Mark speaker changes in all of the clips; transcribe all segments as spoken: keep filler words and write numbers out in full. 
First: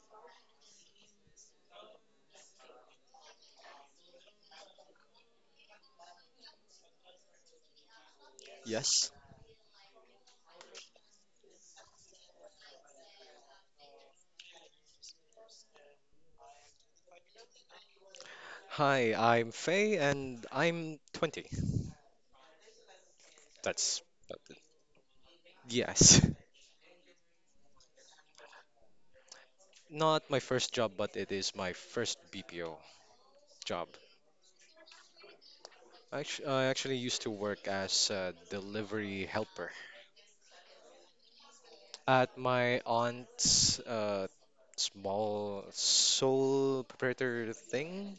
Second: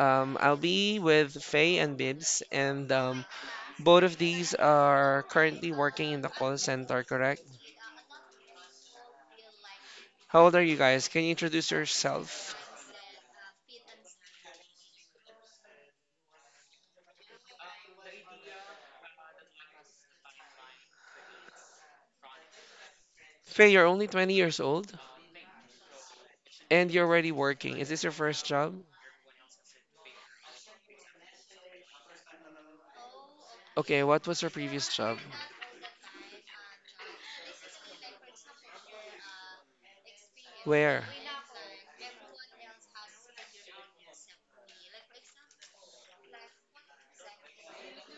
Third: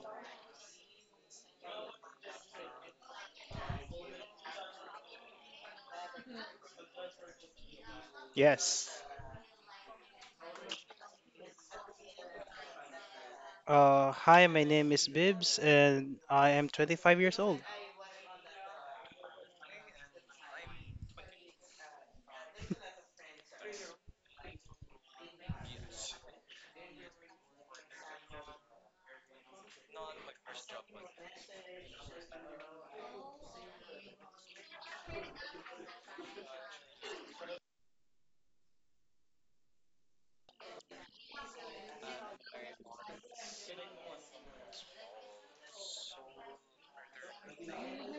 Speaker 1: Um, I'll be with Faye and Bibs, and um, both of these are currently working in the call center, correct?
Speaker 2: Yes.
Speaker 3: Yes.
Speaker 1: How old are you guys? Can you introduce yourself?
Speaker 2: Uh, hi, my name is Bibs, and I am twenty-five years old.
Speaker 3: Hi, I'm Faye and I'm twenty.
Speaker 1: Faye, you're
Speaker 3: That's
Speaker 1: only twenty years old
Speaker 3: yes.
Speaker 1: and you're already working. Is this your first job?
Speaker 3: Not my first job, but it is my first B P O job.
Speaker 1: Okay, what was your previous job?
Speaker 3: Actu- I actually used to work as a delivery helper
Speaker 1: Where?
Speaker 3: at my aunt's uh, small sole proprietor thing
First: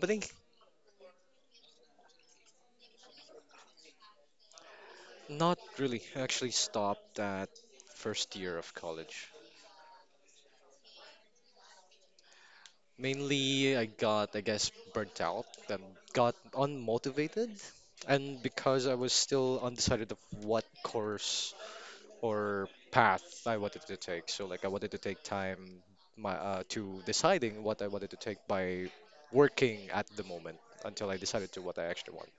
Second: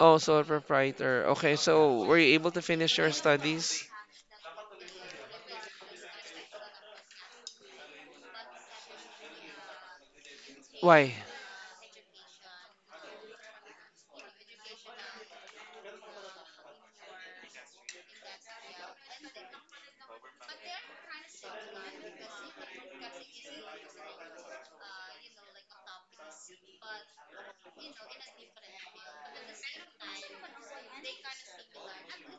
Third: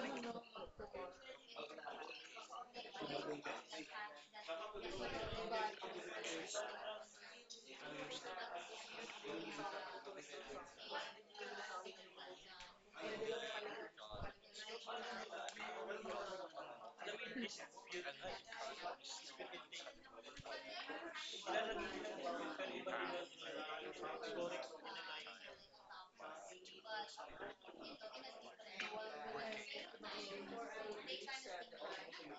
Speaker 1: Oh, sole proprietor. Okay, so were you able to finish your studies?
Speaker 3: Not really. I actually stopped at first year of college.
Speaker 1: Why?
Speaker 3: Mainly, I got, I guess, burnt out and got unmotivated. And because I was still undecided of what course or path I wanted to take, so like I wanted to take time my uh, to deciding what I wanted to take by working at the moment until I decided to what I actually want.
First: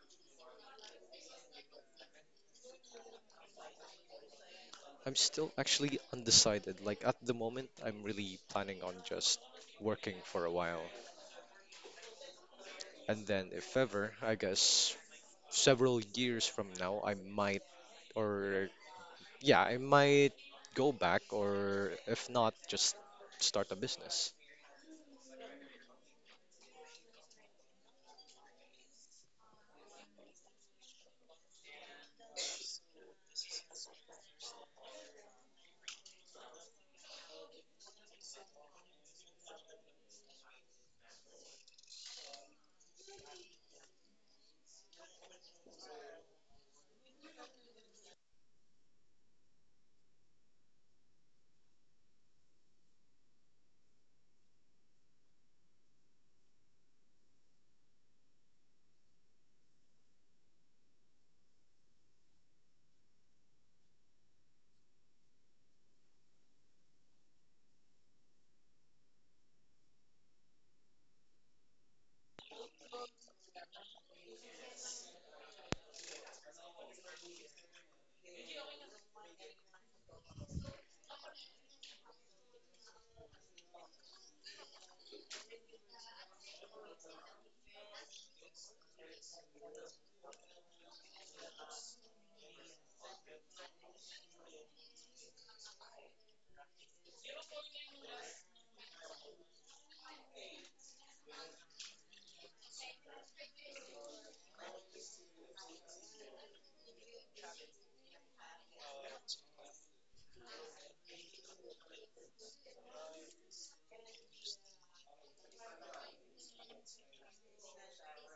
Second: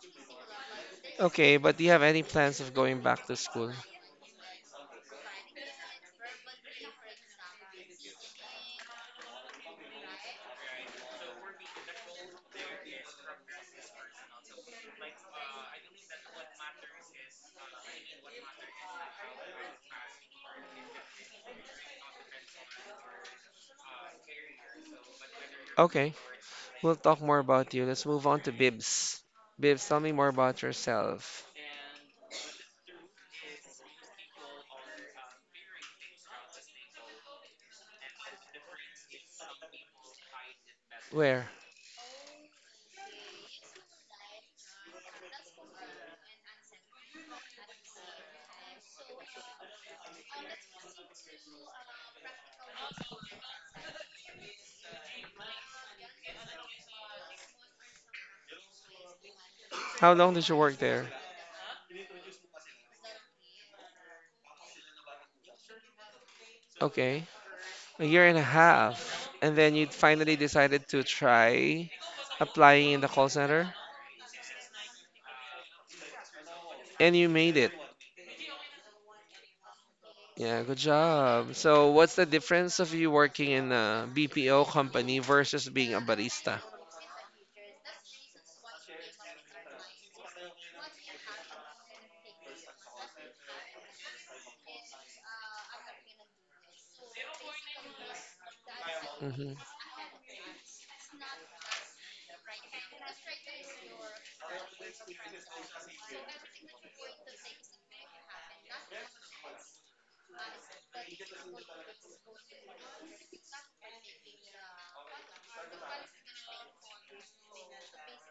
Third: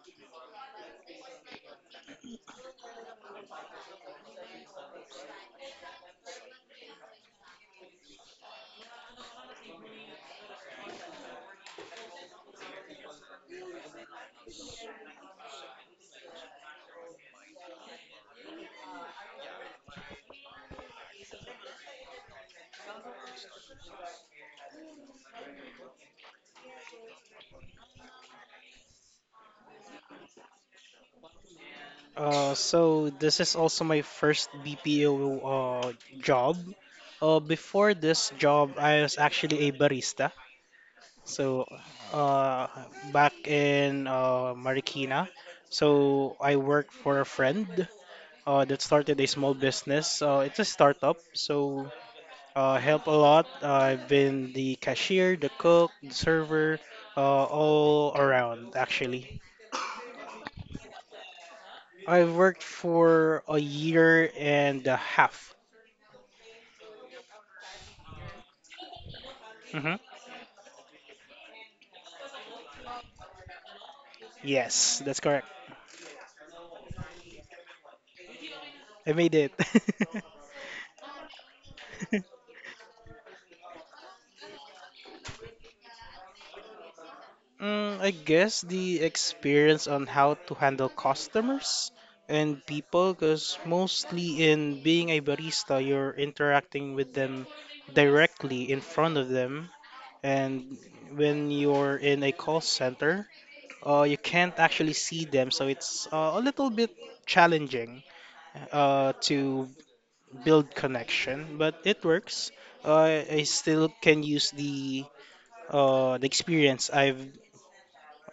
Speaker 1: Okay, but do you have any plans of going back to school?
Speaker 3: I'm still actually undecided. Like at the moment, I'm really planning on just working for a while, and then if ever, I guess several years from now, I might Or yeah, I might go back, or if not, just start a business.
Speaker 1: Okay. We'll talk more about you. Let's move on to Bibs. Bibs, tell me more about yourself.
Speaker 2: Uh, so this is also my first B P O uh, job. Uh, before this job, I was actually a barista.
Speaker 1: Where?
Speaker 2: So uh, back in uh, Marikina, so I worked for a friend uh, that started a small business. Uh, it's a startup, so Uh, help a lot. Uh, I've been the cashier, the cook, the server, uh, all around actually.
Speaker 1: How long did you work there?
Speaker 2: I've worked for a year and a half.
Speaker 1: Okay. A year and a half. And then you
Speaker 2: Hmm.
Speaker 1: finally decided to try applying in the call center?
Speaker 2: Yes, that's correct.
Speaker 1: And you made it.
Speaker 2: I made it.
Speaker 1: Yeah, good job. So, what's the difference of you working in a B P O company versus being a barista?
Speaker 2: Mm, I guess the experience on how to handle customers and people, because mostly in being a barista, you're interacting with them directly in front of
Speaker 1: Hmm.
Speaker 2: them. And when you're in a call center, uh, you can't actually see them, so it's uh, a little bit challenging uh, to build connection, but it works. Uh, I still can use the uh, the experience I've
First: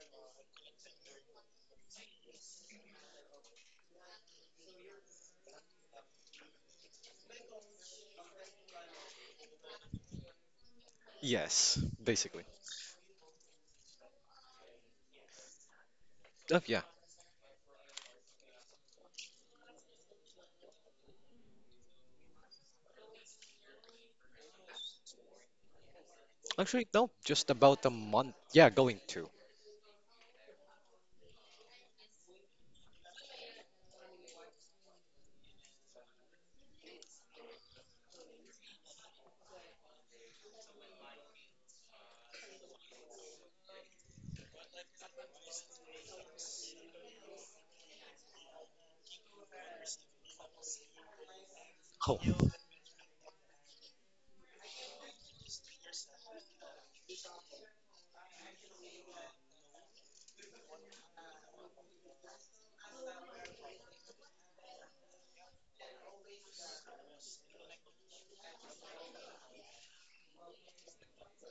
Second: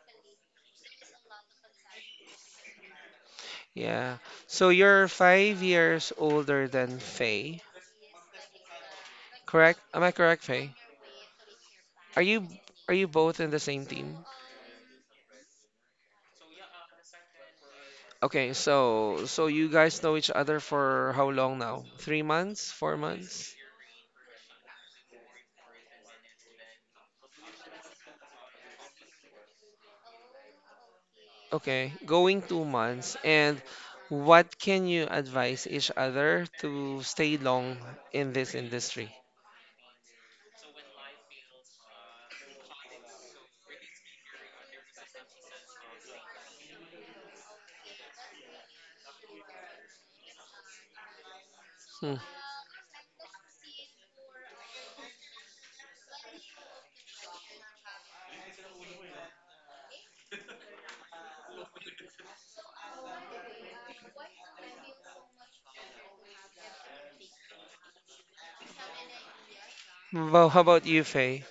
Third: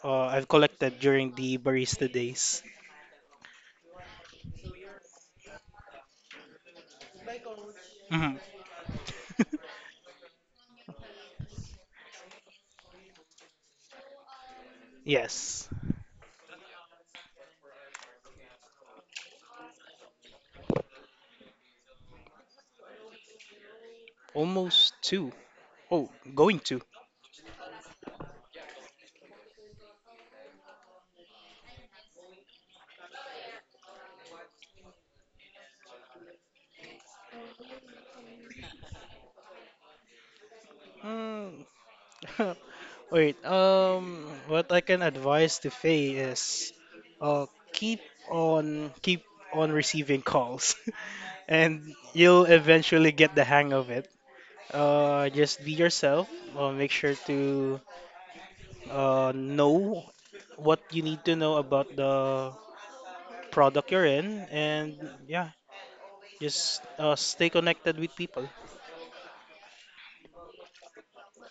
Speaker 2: uh, I've collected during the barista days.
Speaker 1: Yeah. So, you're five years older than Faye,
Speaker 2: Mhm.
Speaker 1: correct? Am I correct, Faye?
Speaker 3: Yes,
Speaker 1: Are
Speaker 3: basically.
Speaker 1: you are you both in the same team?
Speaker 2: Yes,
Speaker 3: Oh, yeah.
Speaker 1: Okay, so so you guys know each other for how long now? Three months? Four months?
Speaker 2: almost two. Oh, going to.
Speaker 3: Actually, no, just about a month. Yeah, going to.
Speaker 1: Okay, going two months. And what can you advise each other to stay long in this industry?
Speaker 2: Mm. Wait, um, what I can advise to Faye is, uh, keep on keep on receiving calls, and
Speaker 1: Hmm.
Speaker 3: Oh,
Speaker 2: you'll eventually get the hang of it. Uh, just be yourself. Uh, make sure to uh, know what you need to know about the product you're in, and yeah, just uh, stay connected with people.
Speaker 1: Well, how about you, Faye?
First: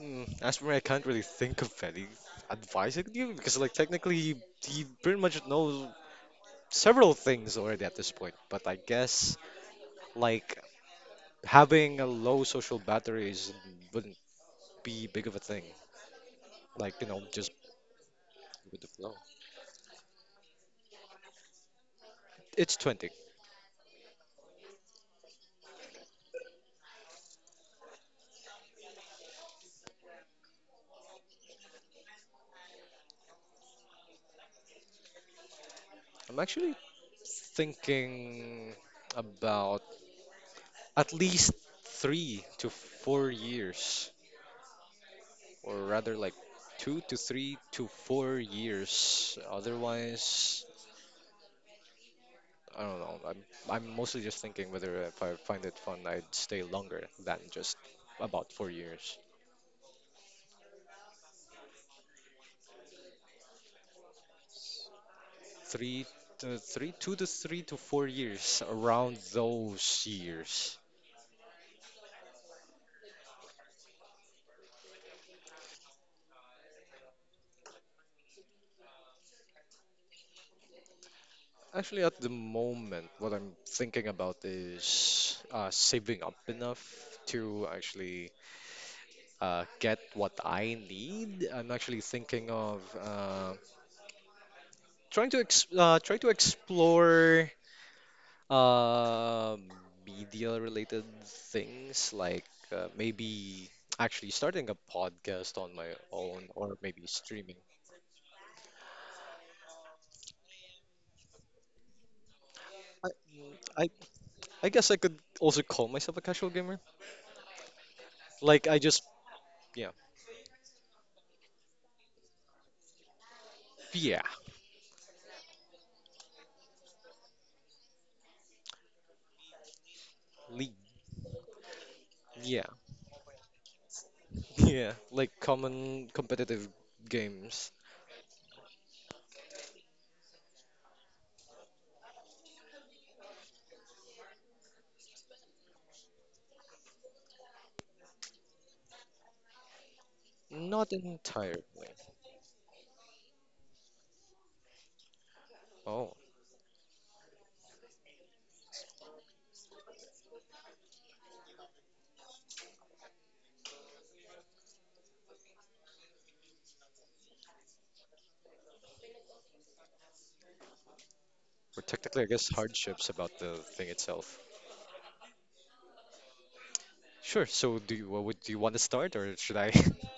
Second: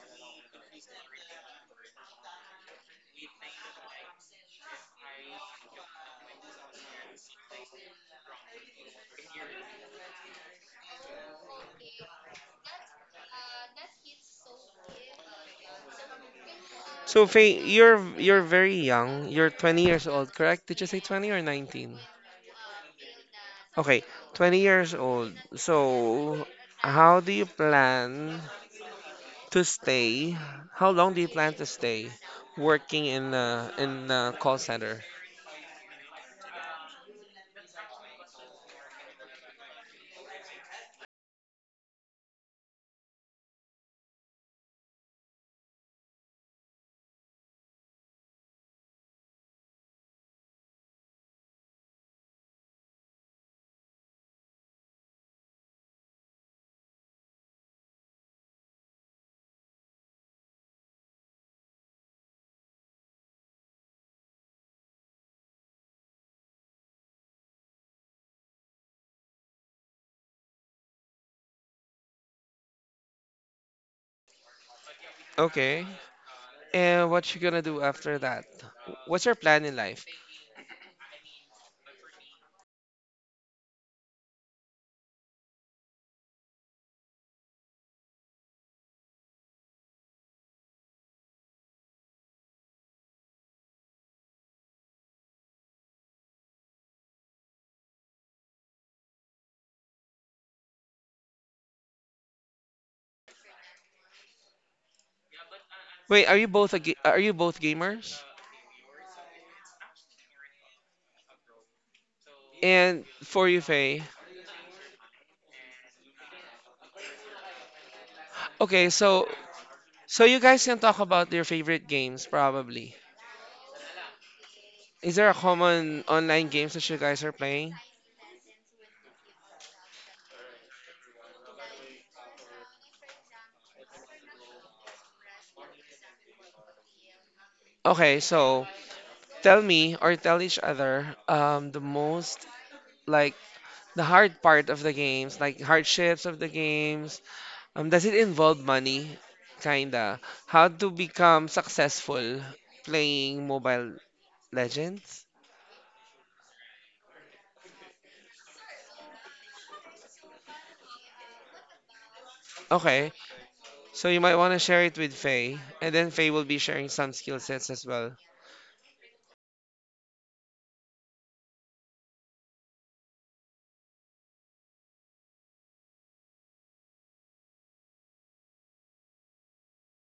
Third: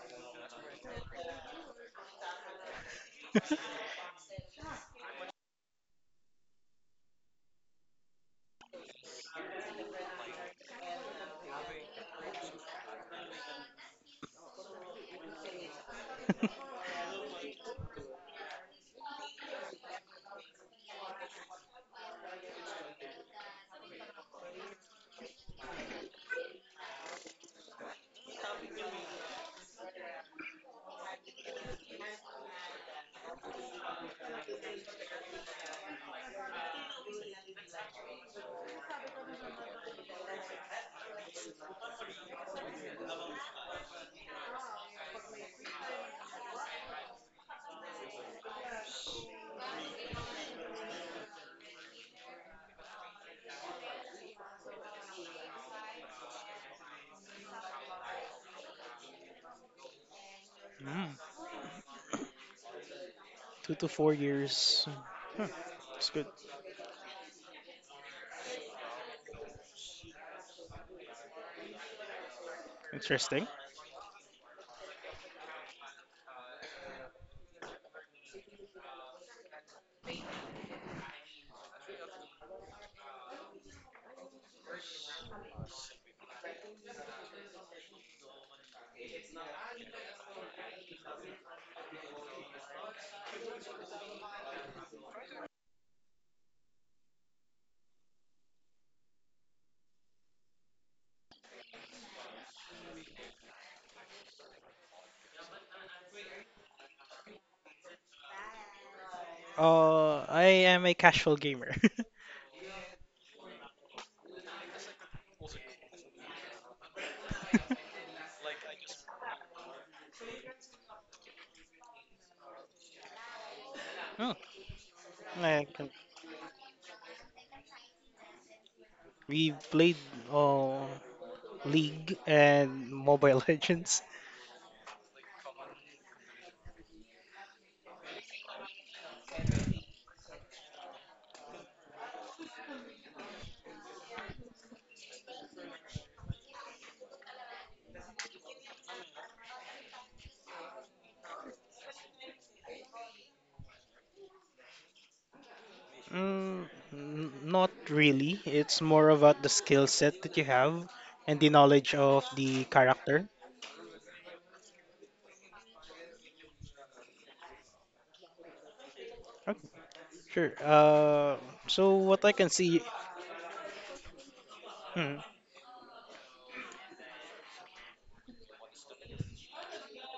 Speaker 3: mm, as for me, I can't really think of any advice I could give because, like, technically, he, he pretty much knows several things already at this point. But I guess, like, having a low social battery is, wouldn't be big of a thing. Like, you know,
Speaker 1: So,
Speaker 3: just
Speaker 1: Faye, you're you're very
Speaker 3: with the flow.
Speaker 1: young. You're twenty years old, correct? Did you say twenty or nineteen?
Speaker 3: It's twenty.
Speaker 1: Okay, twenty years old. So, how do you plan? To stay, how long do you plan to stay working in uh, in a call center?
Speaker 3: I'm actually thinking about at least three to four years, or rather, like two to three to four years. Otherwise, I don't know. I'm I'm mostly just thinking whether if I find it fun, I'd stay longer than just about four years.
Speaker 2: Mm, two to four years. Huh,
Speaker 3: Three
Speaker 2: that's good.
Speaker 3: to three, two to three to four years around those years.
Speaker 2: Interesting.
Speaker 1: Okay. And what you gonna do after that? What's your plan in life?
Speaker 3: Actually, at the moment, what I'm thinking about is uh, saving up enough to actually uh, get what I need. I'm actually thinking of uh, trying to ex uh, try to explore uh, media-related things, like uh, maybe actually starting a podcast on my
Speaker 1: Wait, are you
Speaker 3: own,
Speaker 1: both
Speaker 3: or
Speaker 1: a ga-
Speaker 3: maybe
Speaker 1: are you
Speaker 3: streaming.
Speaker 1: both gamers?
Speaker 2: Uh, I am a casual gamer.
Speaker 1: And
Speaker 3: I,
Speaker 1: for you,
Speaker 3: I
Speaker 1: Faye.
Speaker 3: I guess I could also call myself a casual gamer. Like I
Speaker 1: Okay,
Speaker 3: just
Speaker 1: so
Speaker 3: yeah
Speaker 1: so you guys can talk about your favorite games probably.
Speaker 3: yeah
Speaker 2: Oh,
Speaker 1: Is there a
Speaker 2: like,
Speaker 1: common online games that you guys are playing?
Speaker 2: we played
Speaker 3: le-
Speaker 2: uh, League
Speaker 3: yeah
Speaker 2: and Mobile Legends.
Speaker 3: Yeah, like common competitive games.
Speaker 1: Okay, so tell me or tell each other um the most like the hard part of the games, like hardships of the games. Um, does it involve money? Kinda. How to
Speaker 3: Not
Speaker 1: become
Speaker 3: entirely.
Speaker 1: successful playing Mobile Legends?
Speaker 3: Oh,
Speaker 2: Mm, n- not really. It's more about the skill set that you have and the knowledge of the
Speaker 1: Okay,
Speaker 2: character.
Speaker 1: so you might want to share it with Faye, and then Faye will be sharing some skill sets as well.
Speaker 2: Okay, sure. Uh,
Speaker 3: we're
Speaker 2: so
Speaker 3: technically,
Speaker 2: what
Speaker 3: I
Speaker 2: I
Speaker 3: guess,
Speaker 2: can see,
Speaker 3: hardships about the thing itself.
Speaker 2: hmm,
Speaker 3: Sure. So, do you, what would do you want to start, or should I?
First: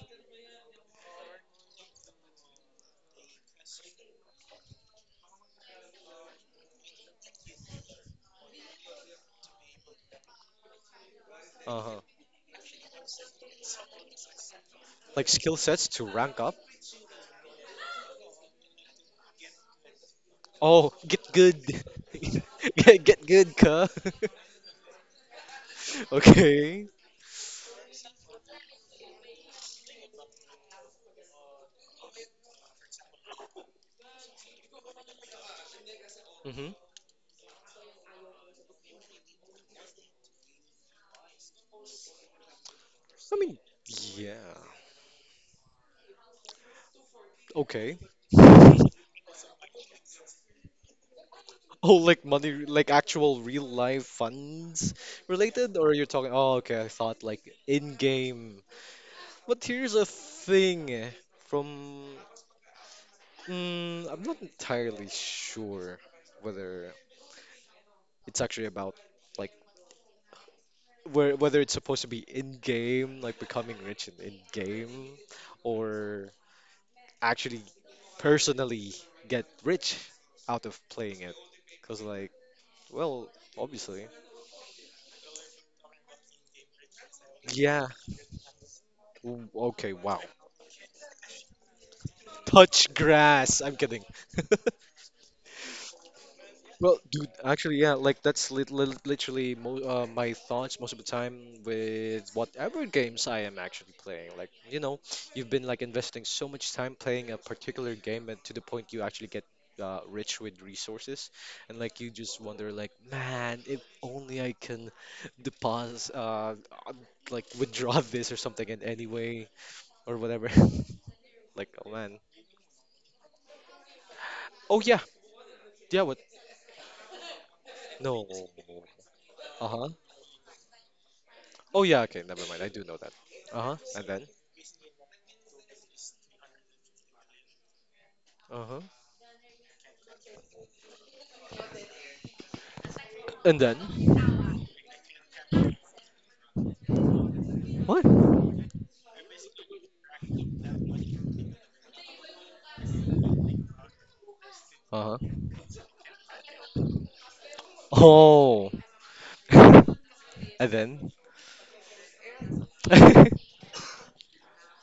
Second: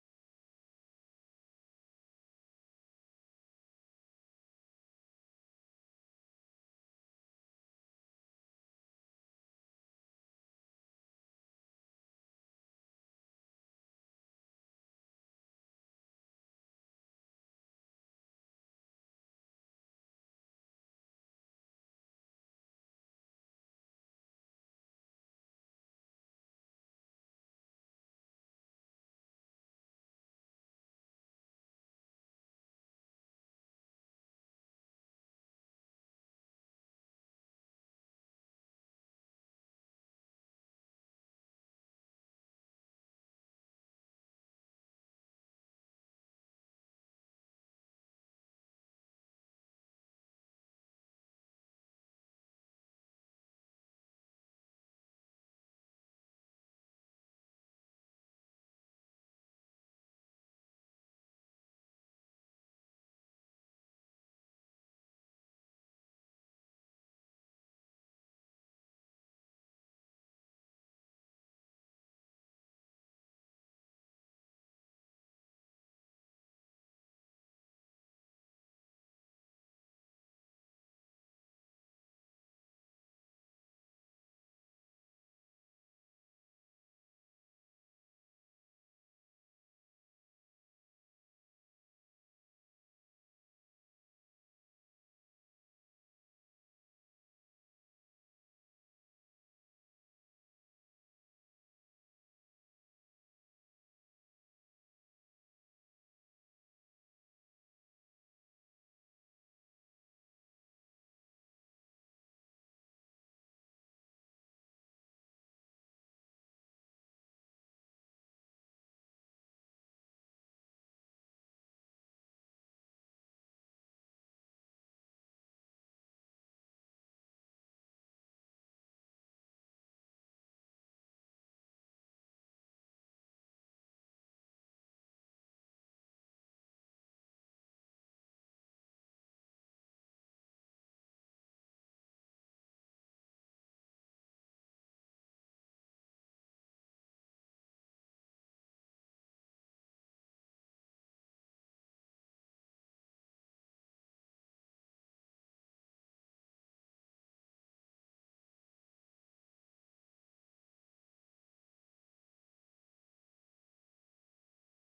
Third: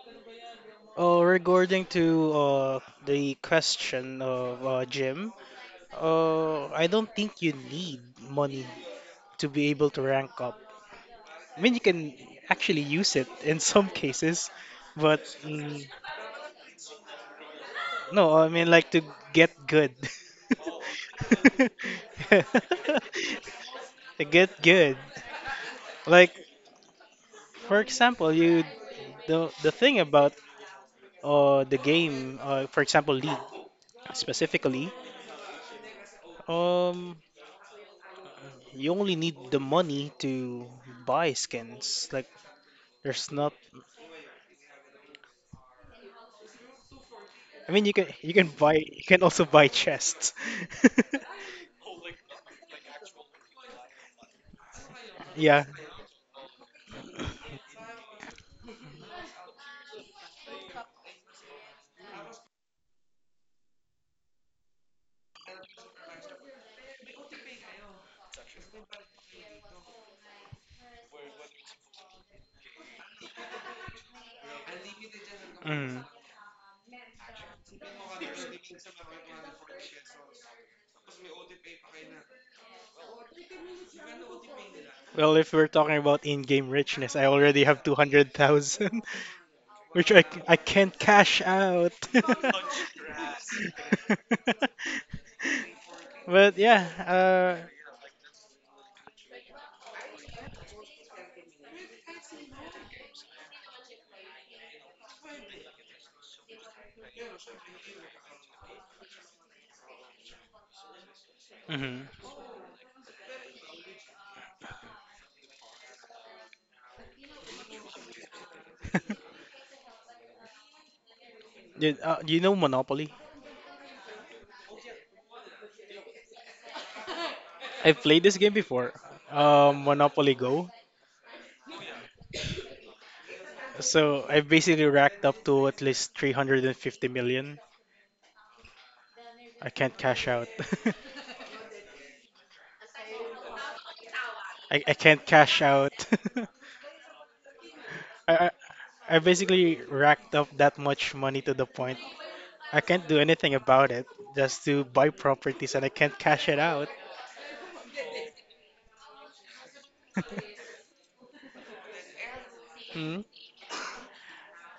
Speaker 2: uh, regarding to uh, the question of uh, Jim, uh, I don't think you need money to be able to rank up. I mean, you
Speaker 3: Uh-huh.
Speaker 2: can actually use it in some cases, but
Speaker 3: Like skill
Speaker 2: mm,
Speaker 3: sets to rank up?
Speaker 2: no, I mean, like to get good.
Speaker 3: Oh, get good. Get get good, cuh.
Speaker 2: To get good. Like,
Speaker 3: Okay.
Speaker 2: for example, you the the thing about uh the game, uh, for example, League specifically,
Speaker 3: Mm-hmm.
Speaker 2: um, you only need the money to buy skins. Like, there's
Speaker 3: I
Speaker 2: not.
Speaker 3: mean, yeah.
Speaker 2: I mean, you
Speaker 3: Okay.
Speaker 2: can you can buy you can also buy chests.
Speaker 3: Oh, like money, like actual real life funds
Speaker 2: Yeah.
Speaker 3: related, or you're talking? Oh, okay. I thought like in-game. But here's a thing eh, from mm, I'm not entirely sure whether it's actually about like where whether it's supposed to be in game, like becoming rich in in game,
Speaker 2: Mm.
Speaker 3: or actually personally get rich out of playing it. Cause like, well, obviously,
Speaker 2: Well, if we're talking about in-game richness, I already have
Speaker 3: yeah.
Speaker 2: two hundred thousand,
Speaker 3: w- Okay,
Speaker 2: which
Speaker 3: wow.
Speaker 2: I, c- I can't cash out.
Speaker 3: Touch grass. I'm kidding.
Speaker 2: But yeah,
Speaker 3: Well, dude,
Speaker 2: uh,
Speaker 3: actually, yeah, like that's lit lit literally mo uh, my thoughts most of the time with whatever games I am actually playing. Like, you know, you've been like investing so much time playing a particular game, and to the point you actually get uh, rich with resources, and like you
Speaker 2: mhm.
Speaker 3: just wonder, like, man, if only I can deposit, uh, uh, like withdraw this or something in any way or whatever. Like, oh
Speaker 2: You,
Speaker 3: man.
Speaker 2: uh, you know Monopoly?
Speaker 3: Oh yeah, yeah. What?
Speaker 2: I've
Speaker 3: No.
Speaker 2: played this game before,
Speaker 3: Uh-huh.
Speaker 2: um, Monopoly Go.
Speaker 3: Oh yeah, okay, never mind. I do know that. Uh-huh. And then?
Speaker 2: So I've basically racked up to at least three hundred fifty million.
Speaker 3: Uh-huh.
Speaker 2: I can't cash out.
Speaker 3: And then?
Speaker 2: I, I can't cash out.
Speaker 3: What?
Speaker 2: I, I I basically racked up that much money to the point I can't do anything about it, just to buy
Speaker 3: Uh-huh.
Speaker 2: properties and I can't cash it out.
Speaker 3: Oh. And then?
Speaker 2: Hmm.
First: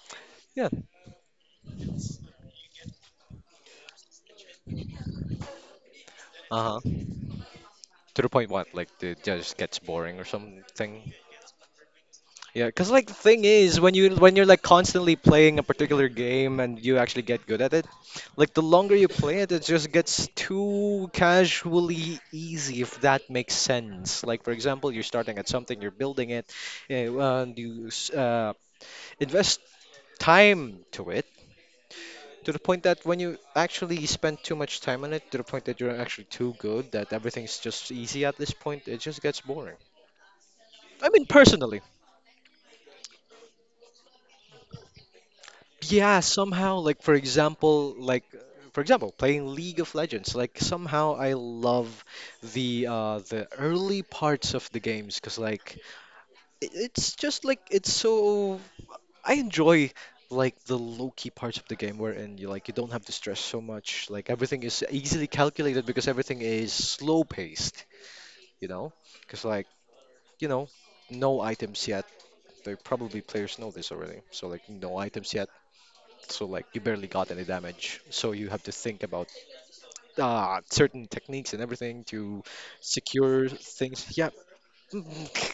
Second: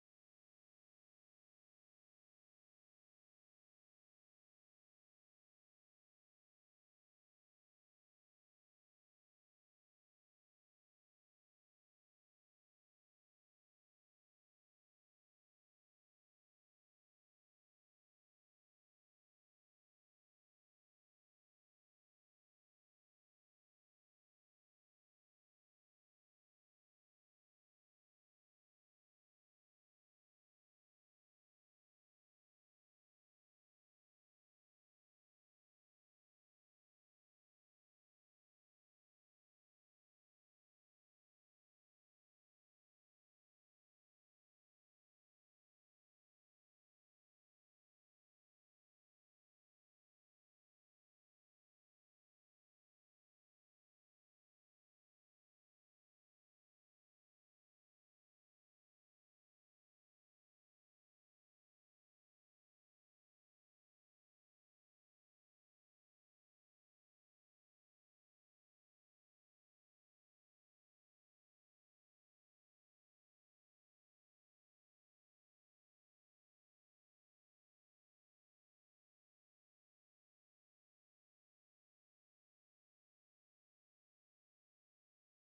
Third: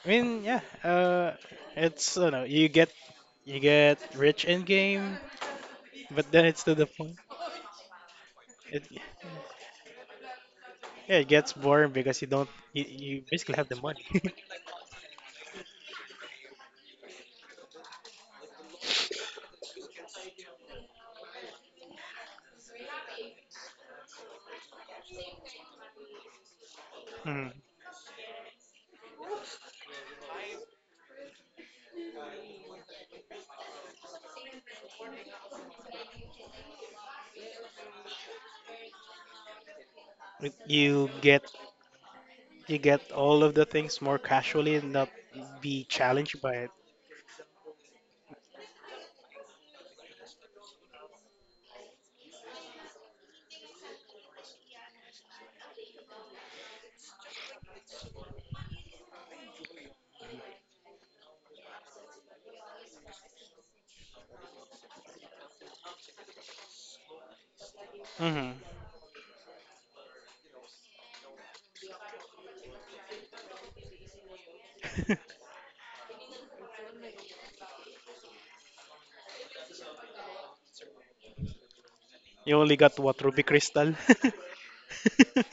Speaker 2: I mean, yeah,
Speaker 3: Yeah.
Speaker 2: uh, it's you know you get you get rich in game, but then it's to
Speaker 3: Uh-huh.
Speaker 2: the
Speaker 3: To
Speaker 2: point.
Speaker 3: the point what?
Speaker 2: It,
Speaker 3: Like the just gets boring or something?
Speaker 2: yeah, it gets boring because you don't
Speaker 3: Yeah,
Speaker 2: you,
Speaker 3: cause like the
Speaker 2: you
Speaker 3: thing
Speaker 2: basically have the
Speaker 3: is when
Speaker 2: money.
Speaker 3: you when you're like constantly playing a particular game and you actually get good at it, like the longer you play it, it just gets too casually easy if that makes sense. Like for example, you're starting at something, you're building it, yeah,
Speaker 2: Hmm.
Speaker 3: and you s- uh, invest time to it to the point that when you actually spend too much time on it to the point that you're actually too good that everything's just easy at this point it just gets boring.
Speaker 2: It-
Speaker 3: I
Speaker 2: You
Speaker 3: mean,
Speaker 2: get
Speaker 3: personally,
Speaker 2: you get all of the things more casually and not be
Speaker 3: yeah,
Speaker 2: challenged by it.
Speaker 3: somehow like for example like uh, for example playing League of Legends, like somehow I love the uh the early parts of the games because like i- it's just like it's so I enjoy like the low-key parts of the game wherein you like you don't have to stress so much. Like everything is easily calculated because everything is slow-paced,
Speaker 2: Hmm.
Speaker 3: you know? Because like, you know, no items yet. Like probably players know this already. So like no items yet. So like you barely got any damage. So you have to think about uh, certain techniques and everything to
Speaker 2: You only got what, Ruby
Speaker 3: secure
Speaker 2: Crystal?
Speaker 3: things. Yeah.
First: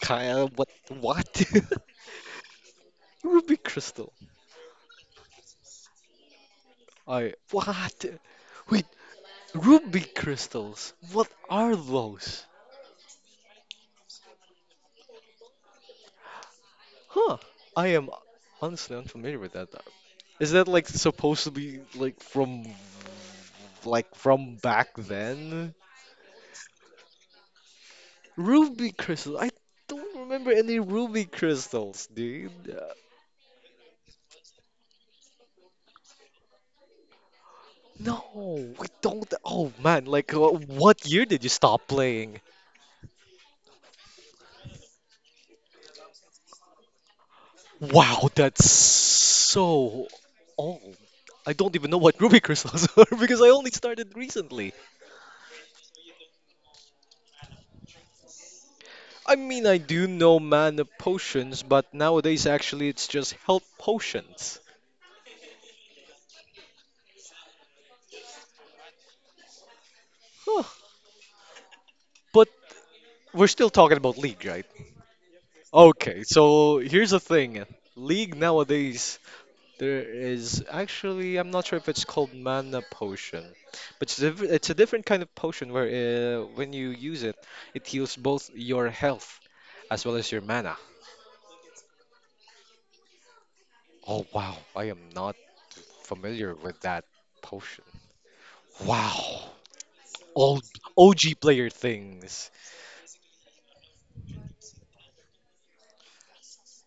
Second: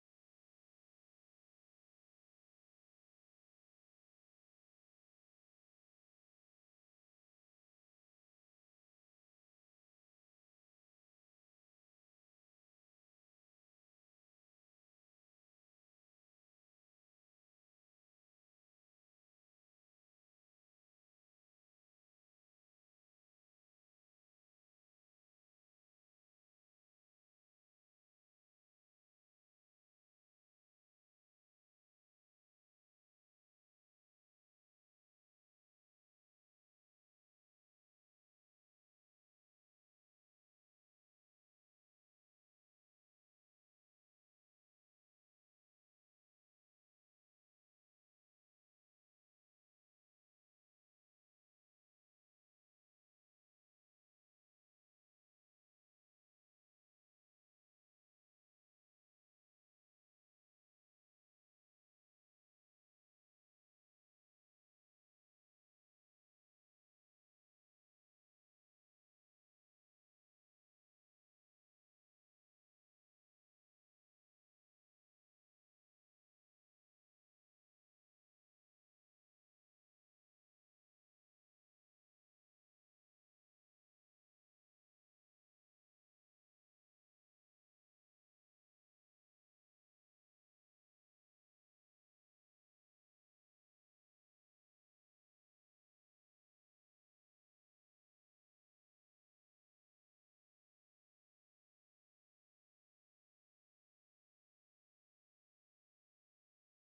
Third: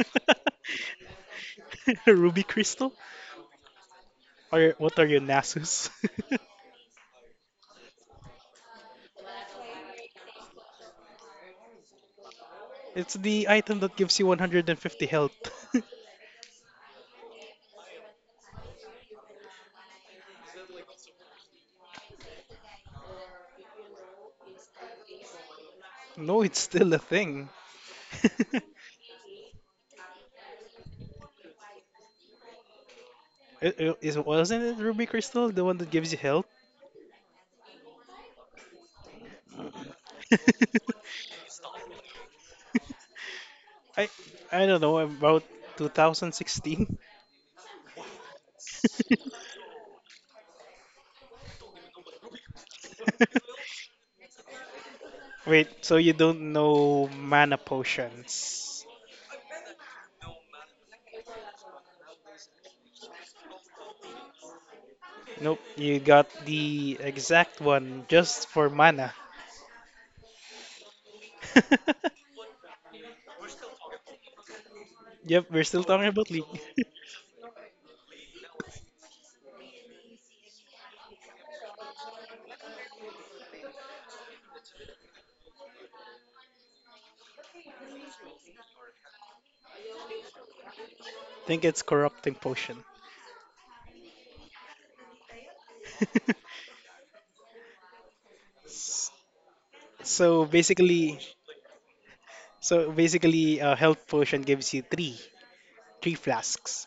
Speaker 3: Kyle, what what?
Speaker 2: Ruby Crystal?
Speaker 3: Ruby Crystal.
Speaker 2: Or what are you, Nasus?
Speaker 3: I what? We Ruby crystals. What are those?
Speaker 2: It's the item that gives you one hundred fifty health.
Speaker 3: Huh. I am honestly unfamiliar with that. Is that like supposed to be like from like from back then?
Speaker 2: No, it's still a thing.
Speaker 3: Ruby crystals. I don't remember any ruby crystals, dude. Uh,
Speaker 2: It, it, is- wasn't it Ruby Crystal, the one that gives you health?
Speaker 3: No, we don't. Oh man, like uh, what year did you stop playing?
Speaker 2: I I don't know, about twenty sixteen?
Speaker 3: Wow, that's so old. I don't even know what ruby crystals are because I only started recently.
Speaker 2: Wait, so you don't know mana potions?
Speaker 3: I mean, I do know mana potions, but nowadays actually it's just health potions.
Speaker 2: Nope, you got the exact one just for mana.
Speaker 3: Huh. But we're still talking about League, right?
Speaker 2: Yep, we're still talking
Speaker 3: Okay,
Speaker 2: about League.
Speaker 3: so here's the thing. League nowadays, there is actually, I'm not sure if it's called mana potion, but it's, diff- it's a different kind of potion where uh, when you use it, it heals both your health as well as your mana.
Speaker 2: Think it's corrupting potion.
Speaker 3: Oh wow, I am not familiar with that potion.
Speaker 2: S-
Speaker 3: Wow,
Speaker 2: so
Speaker 3: old
Speaker 2: basically,
Speaker 3: O G player things.
Speaker 2: so basically, a health potion gives you three three flasks,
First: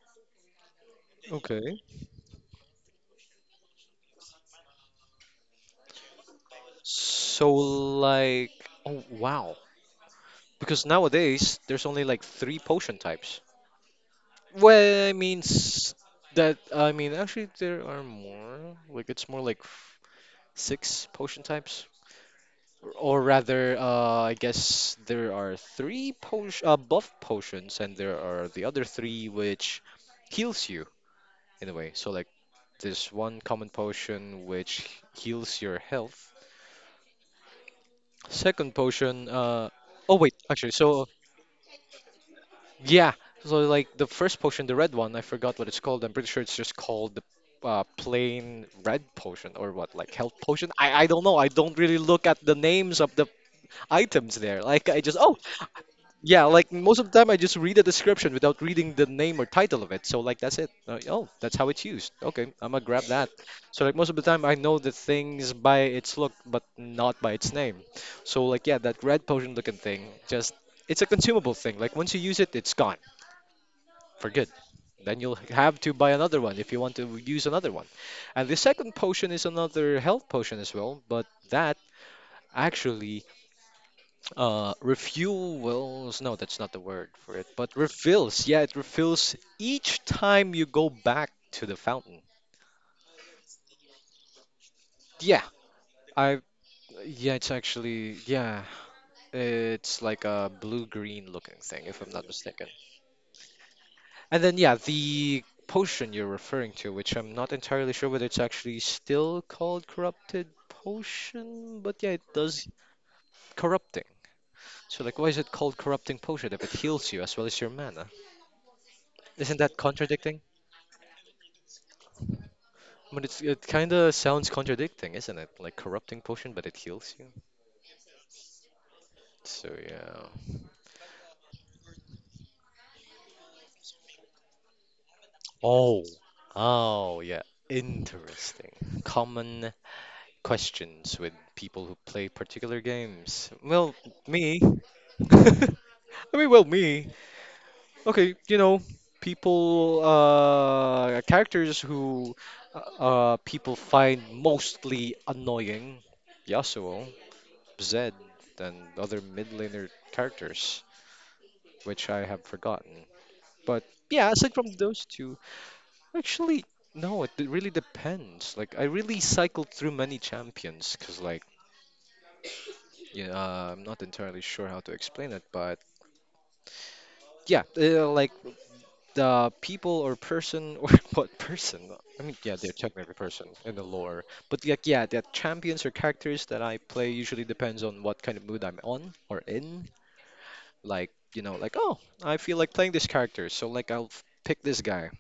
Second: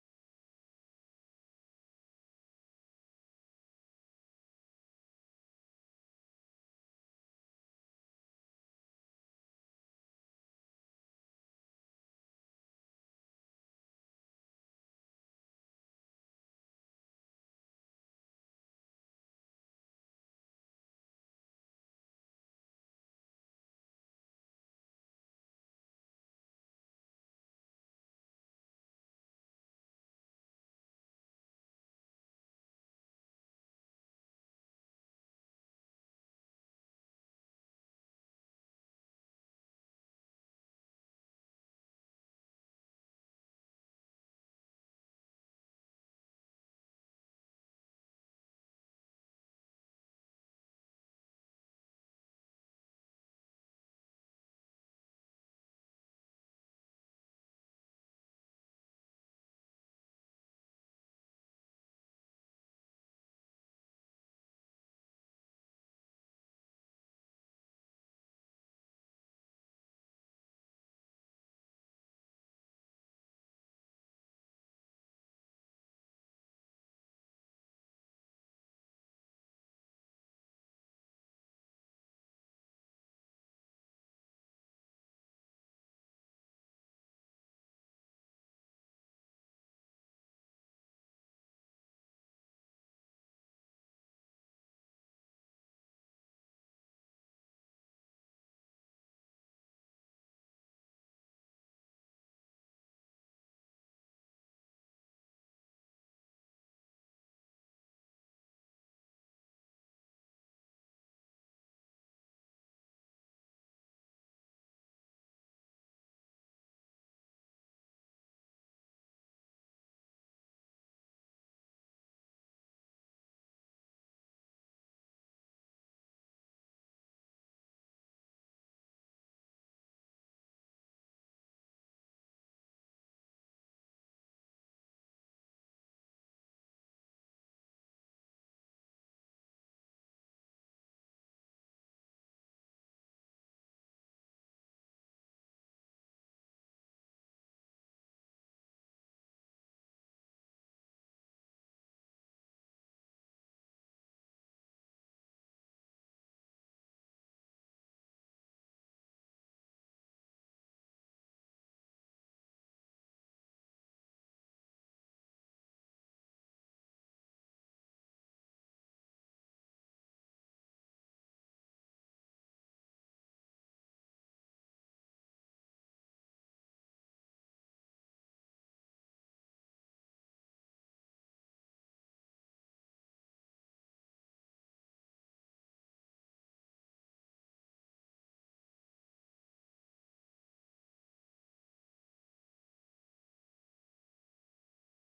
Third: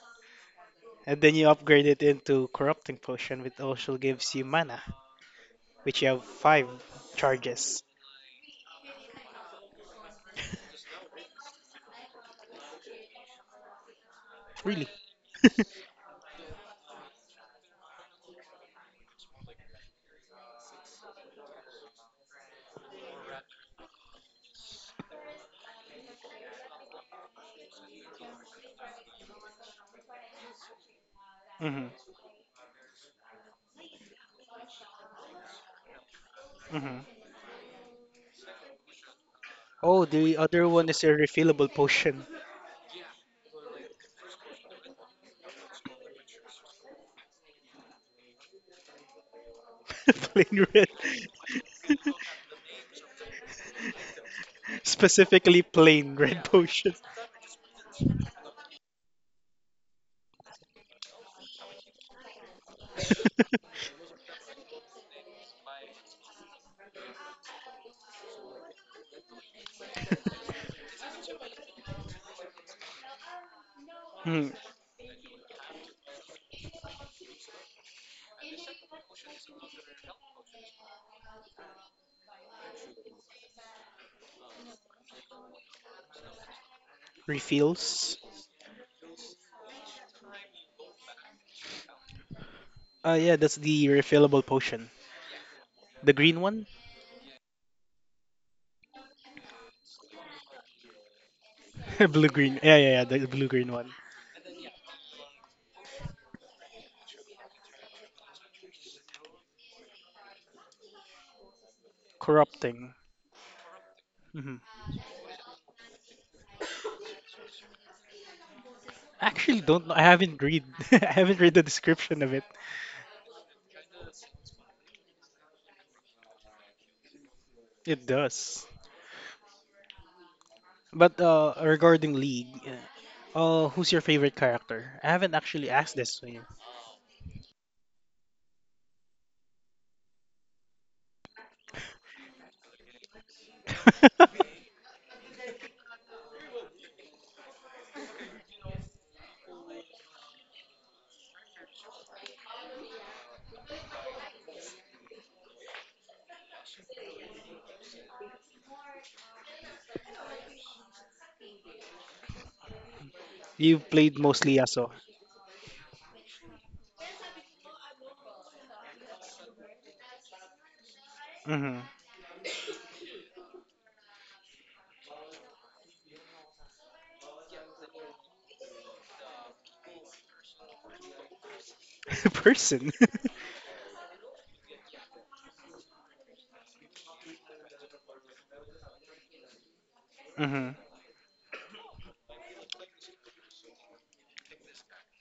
Speaker 2: and then you
Speaker 3: Okay.
Speaker 2: upgrade it into corrupting potion, which also gives you mana, which you have five
Speaker 3: So
Speaker 2: charges.
Speaker 3: like, oh wow. Because nowadays there's only like three potion types.
Speaker 2: Really?
Speaker 3: Well, I mean s- that I mean actually there are more. Like it's more like f- six potion types, or rather, uh, I guess there are three potion uh, buff potions, and there are the other three which heals you in a
Speaker 2: Hmm.
Speaker 3: way. So like this one common potion which heals your health.
Speaker 2: Hmm.
Speaker 3: Second potion, uh,
Speaker 2: Oh,
Speaker 3: oh wait,
Speaker 2: the other
Speaker 3: actually,
Speaker 2: one is
Speaker 3: so
Speaker 2: a refillable potion.
Speaker 3: Yeah, so like the first potion, the red one, I forgot what it's called. I'm pretty sure it's just called the uh, plain red potion or what, like health
Speaker 2: Plain
Speaker 3: potion.
Speaker 2: red.
Speaker 3: I I don't know. I don't really look at the names of the items there. Like I just oh
Speaker 2: Specifically plain red
Speaker 3: yeah, like
Speaker 2: potion.
Speaker 3: most of the time I just read the description without reading the name or title of it. So like that's it. Uh, oh, that's how it's used. Okay, I'm gonna grab that. So like most of the time I know the things by its look, but not by its name. So like yeah, that red potion looking thing just it's a consumable thing. Like once you use it, it's gone.
Speaker 2: Hmm.
Speaker 3: Forget. Then you'll have to buy another one if you want to use another one. And the second potion is another health potion as well, but that actually uh, refuels. No, that's not the word for it, but
Speaker 2: Refills.
Speaker 3: refills. Yeah, it refills each time you go back to the fountain.
Speaker 2: Uh, yeah, that's the refillable potion.
Speaker 3: Yeah,
Speaker 2: The green
Speaker 3: I.
Speaker 2: one.
Speaker 3: Yeah, it's actually. Yeah, it's like a blue green looking thing, if I'm not
Speaker 2: Blue green.
Speaker 3: mistaken.
Speaker 2: Yeah, yeah, yeah. The blue green one.
Speaker 3: And then, yeah, the potion you're referring to, which I'm not entirely sure whether it's actually still called corrupted potion, but yeah, it does
Speaker 2: Corrupting.
Speaker 3: corrupting.
Speaker 2: Hmm.
Speaker 3: So, like, why is it called corrupting potion if it heals you as well as your mana? Isn't
Speaker 2: Actually,
Speaker 3: that
Speaker 2: don't know. I haven't
Speaker 3: contradicting?
Speaker 2: read. I haven't read the description of it.
Speaker 3: I mean, it's, it kind of sounds contradicting, isn't it? Like corrupting potion, but it heals you.
Speaker 2: It does.
Speaker 3: So, yeah.
Speaker 2: But uh, regarding League, uh, uh, who's your favorite character? I haven't actually asked
Speaker 3: Oh,
Speaker 2: this to you.
Speaker 3: oh, yeah. Interesting. Common questions with people who play particular games. Well, me. I mean, well, me. Okay, you know, people, uh, characters who, uh, uh, people find mostly annoying. Yasuo, Zed, and other mid laner characters, which I have forgotten.
Speaker 2: You
Speaker 3: But
Speaker 2: played
Speaker 3: yeah, aside
Speaker 2: mostly
Speaker 3: from
Speaker 2: Yasuo.
Speaker 3: those two, actually, no, it d- really depends. Like, I really cycled through many champions, cause like,
Speaker 2: Hmm.
Speaker 3: yeah, uh, I'm not entirely sure how to explain it, but yeah, uh, like the people or person or what person? I mean, yeah, they're
Speaker 2: Person.
Speaker 3: technically person in the lore, but like, yeah, the champions or characters that I play usually depends on what kind of mood I'm on or in.
Speaker 2: Hmm.
Speaker 3: Like, you know, like, oh, I feel like playing this character, so like I'll f- pick this guy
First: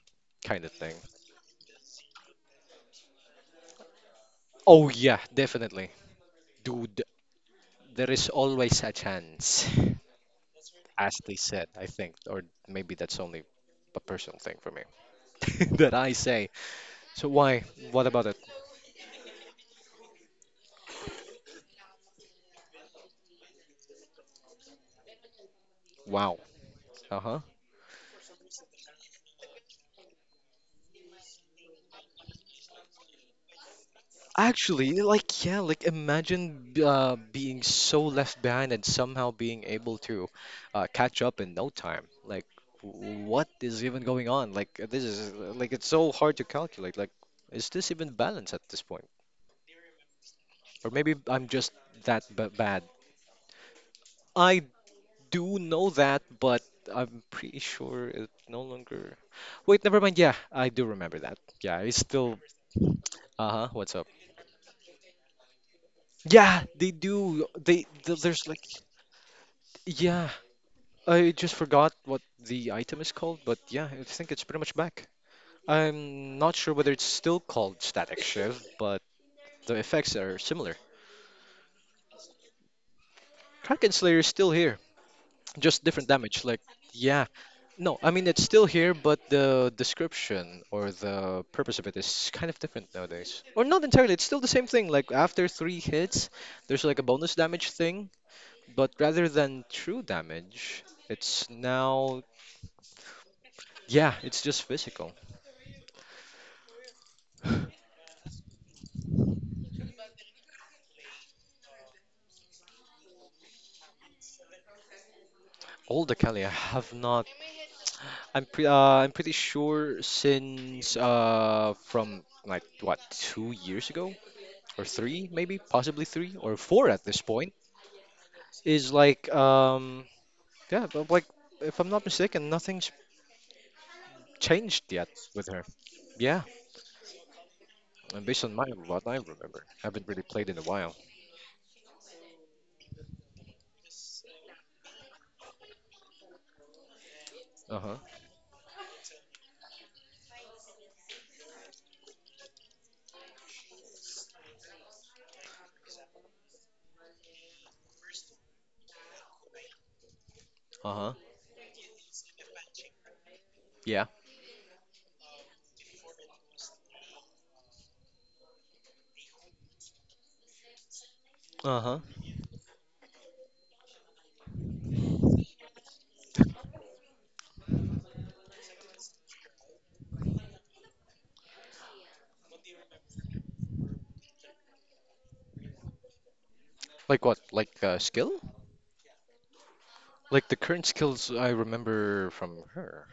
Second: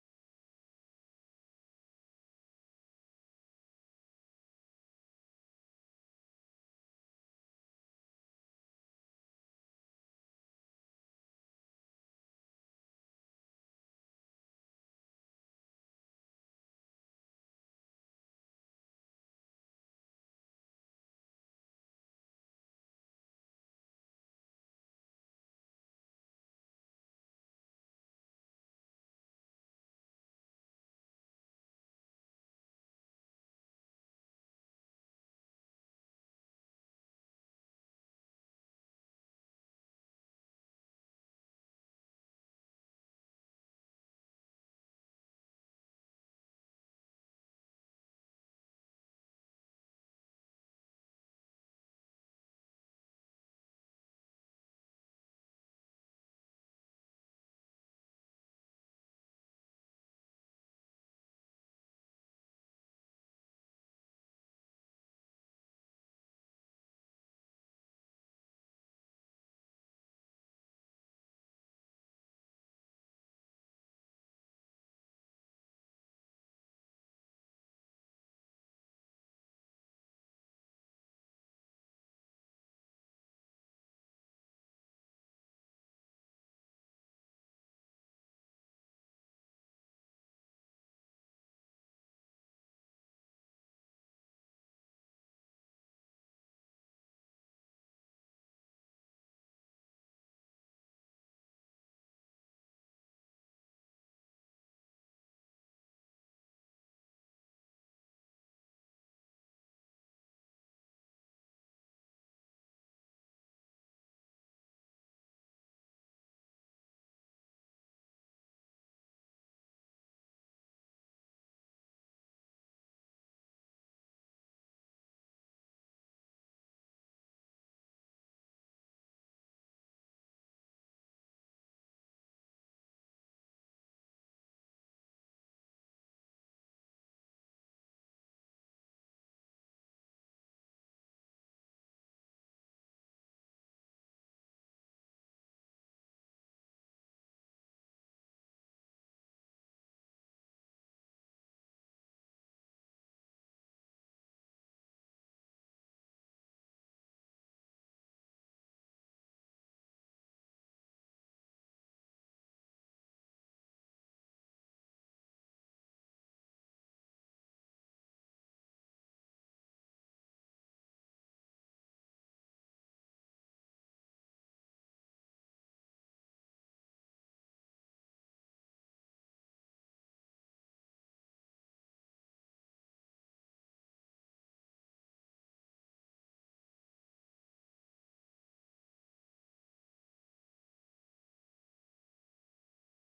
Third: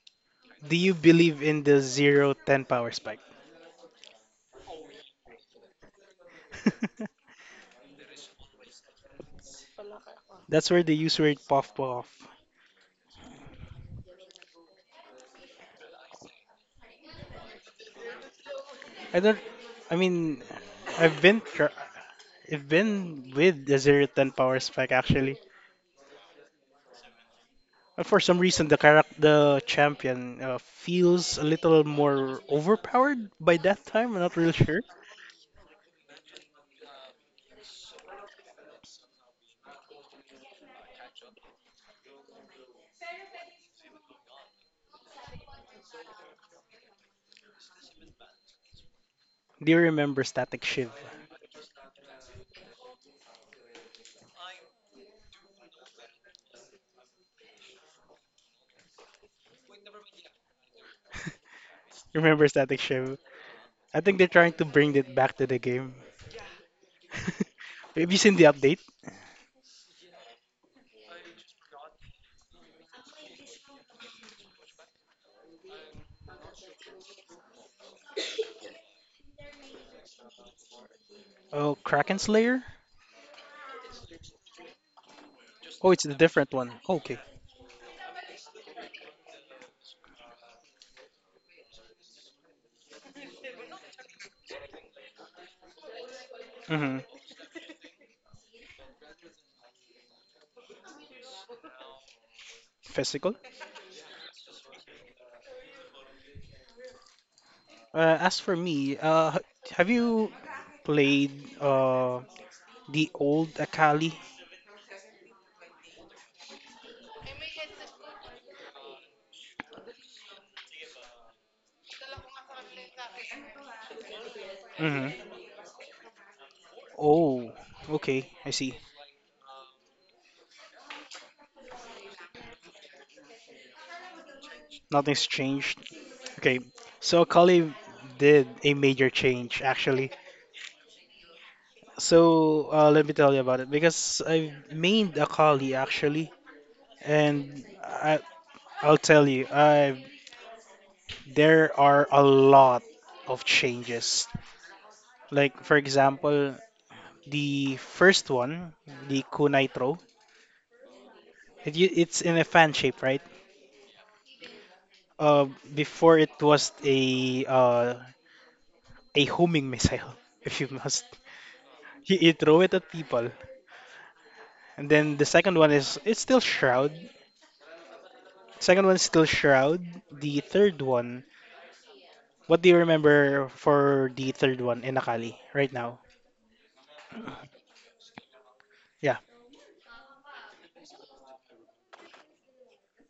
Speaker 3: kind of
Speaker 2: Do you
Speaker 3: thing.
Speaker 2: believe in the zero ten power spike?
Speaker 3: Oh yeah, definitely. Dude, there is always a chance,
Speaker 2: That's where they
Speaker 3: as
Speaker 2: use
Speaker 3: they
Speaker 2: word
Speaker 3: said,
Speaker 2: puff
Speaker 3: I think,
Speaker 2: puff.
Speaker 3: or maybe that's only a personal thing for me that I say. So why? What about it?
Speaker 2: I don't. I mean, I've been. Tr- I've been with the zero ten power spec actually.
Speaker 3: Wow. Uh-huh.
Speaker 2: But for some reason, the character, the champion, uh, feels a little more overpowered by that time. I'm not really sure.
Speaker 3: Actually, like yeah, like imagine b- uh, being so left behind and somehow being able to uh, catch up in no time. Like, w- what is even going on? Like, uh, this is uh, like it's so hard to calculate. Like, is this even balanced at this point?
Speaker 2: Do you remember Static
Speaker 3: Or
Speaker 2: Shiv?
Speaker 3: maybe I'm just that b bad. I do know that, but I'm pretty sure it no longer. Wait, never mind. Yeah, I do remember that. Yeah, it's still.
Speaker 2: Remember Static Shiv?
Speaker 3: Uh-huh. What's
Speaker 2: I
Speaker 3: up?
Speaker 2: think they're trying to bring it back to the game.
Speaker 3: Yeah, they do. They
Speaker 2: Have
Speaker 3: th-
Speaker 2: you seen
Speaker 3: there's
Speaker 2: the
Speaker 3: like,
Speaker 2: update?
Speaker 3: yeah, I just forgot what the item is called, but yeah, I think it's pretty much back. I'm not sure whether it's still called Static Shift, but the effects are similar.
Speaker 2: Oh, Kraken Slayer?
Speaker 3: Kraken Slayer is still here, just
Speaker 2: Oh,
Speaker 3: different
Speaker 2: it's the
Speaker 3: damage.
Speaker 2: different
Speaker 3: Like,
Speaker 2: one. Okay.
Speaker 3: yeah, no, I mean it's still here, but the description or the purpose of it is kind of different nowadays. Or not entirely. It's still the same thing. Like after three hits, there's like a
Speaker 2: Mm-hmm.
Speaker 3: bonus damage thing, but rather than true damage, it's now,
Speaker 2: Physical.
Speaker 3: yeah, it's just physical.
Speaker 2: Uh, as for me, uh, h- have you played uh the old Akali?
Speaker 3: Old Acalia have not— I'm pre uh, I'm pretty sure since uh from like what, two years ago or three,
Speaker 2: Mm-hmm.
Speaker 3: maybe possibly three or four at this point,
Speaker 2: Oh, okay, I see.
Speaker 3: is like, um yeah, but like if I'm not mistaken, nothing's changed yet
Speaker 2: Nothing's
Speaker 3: with her,
Speaker 2: changed.
Speaker 3: yeah.
Speaker 2: Okay, so Kali
Speaker 3: And based
Speaker 2: did
Speaker 3: on my—
Speaker 2: a
Speaker 3: what
Speaker 2: major
Speaker 3: I
Speaker 2: change
Speaker 3: remember— I haven't
Speaker 2: actually.
Speaker 3: really played in a while.
Speaker 2: So uh, let me tell you about it because I made a Kali actually, and
Speaker 3: Uh-huh.
Speaker 2: I, I'll tell you, I there are a lot of changes. Like for example, the first one, the kunai throw.
Speaker 3: Uh-huh.
Speaker 2: It, u- it's in a fan shape, right?
Speaker 3: Yeah.
Speaker 2: Uh, Before it was a uh, a homing missile, if you must.
Speaker 3: Uh-huh.
Speaker 2: You, you throw it at people. And then the second one is it's still Shroud. Second one is still Shroud. The third one, what do you remember for the third one in Akali right now?
Speaker 3: Like what? Like, uh skill?
Speaker 2: Yeah,
Speaker 3: Like the current skills I remember from her.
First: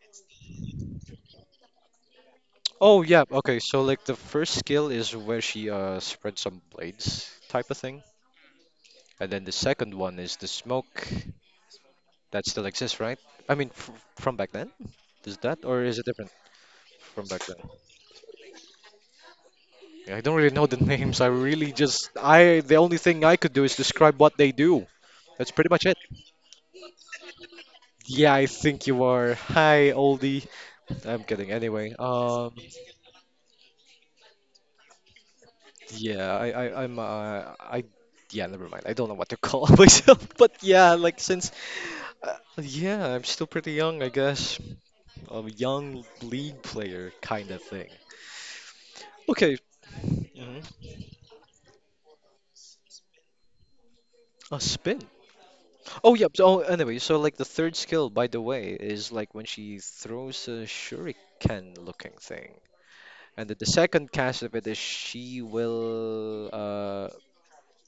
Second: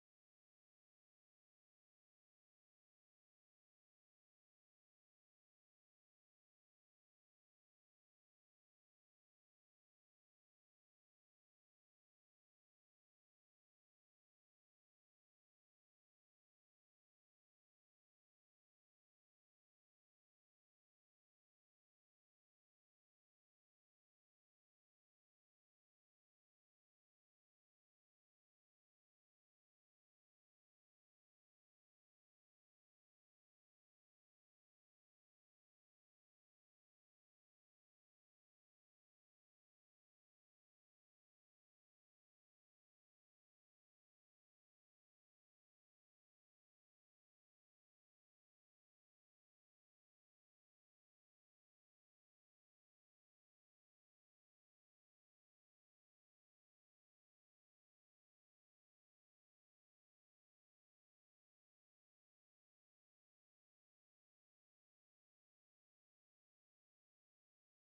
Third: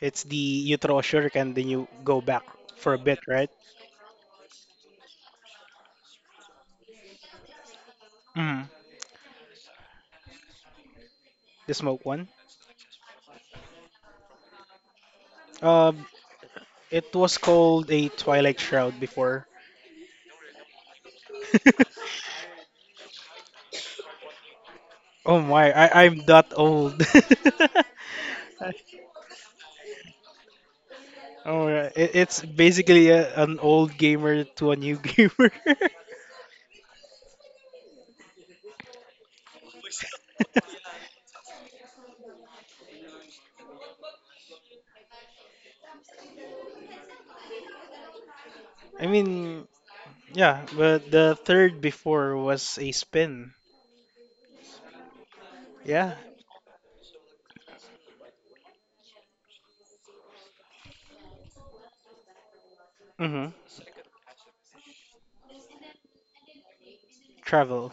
Speaker 2: it's the you throw a shuriken then you go back for a
Speaker 3: Oh
Speaker 2: bit,
Speaker 3: yeah,
Speaker 2: right?
Speaker 3: okay. So like the first skill is where she uh spreads some blades type of thing,
Speaker 2: Mm.
Speaker 3: and then the second one is the smoke
Speaker 2: The smoke one.
Speaker 3: that still exists, right? I mean, fr from back then? Is that, or is it
Speaker 2: Um,
Speaker 3: different
Speaker 2: it
Speaker 3: from
Speaker 2: was
Speaker 3: back then?
Speaker 2: called a Twilight Shroud before.
Speaker 3: Yeah, I don't really know the names. I really just I The only thing I could do is describe what they do.
Speaker 2: Oh
Speaker 3: That's pretty
Speaker 2: my,
Speaker 3: much it.
Speaker 2: I, I'm that old.
Speaker 3: Yeah, I think you are. Hi, oldie. I'm kidding.
Speaker 2: Oh, yeah,
Speaker 3: Anyway,
Speaker 2: it, it's
Speaker 3: um,
Speaker 2: basically a, an old gamer to a new gamer.
Speaker 3: yeah, I, I, I'm, uh, I, yeah, never mind. I don't know what to call myself, but yeah, like since, Uh, yeah, I'm still pretty young, I guess. A young league player kind of thing.
Speaker 2: I
Speaker 3: Okay.
Speaker 2: mean,
Speaker 3: Hmm.
Speaker 2: yeah, but the third before was a spin.
Speaker 3: A spin.
Speaker 2: Yeah.
Speaker 3: Oh, yeah. So, oh, anyway, so like the third skill, by the way, is like when she throws a shuriken looking thing.
Speaker 2: Mm-hmm.
Speaker 3: And then the second cast of it is she will uh
Speaker 2: Travel.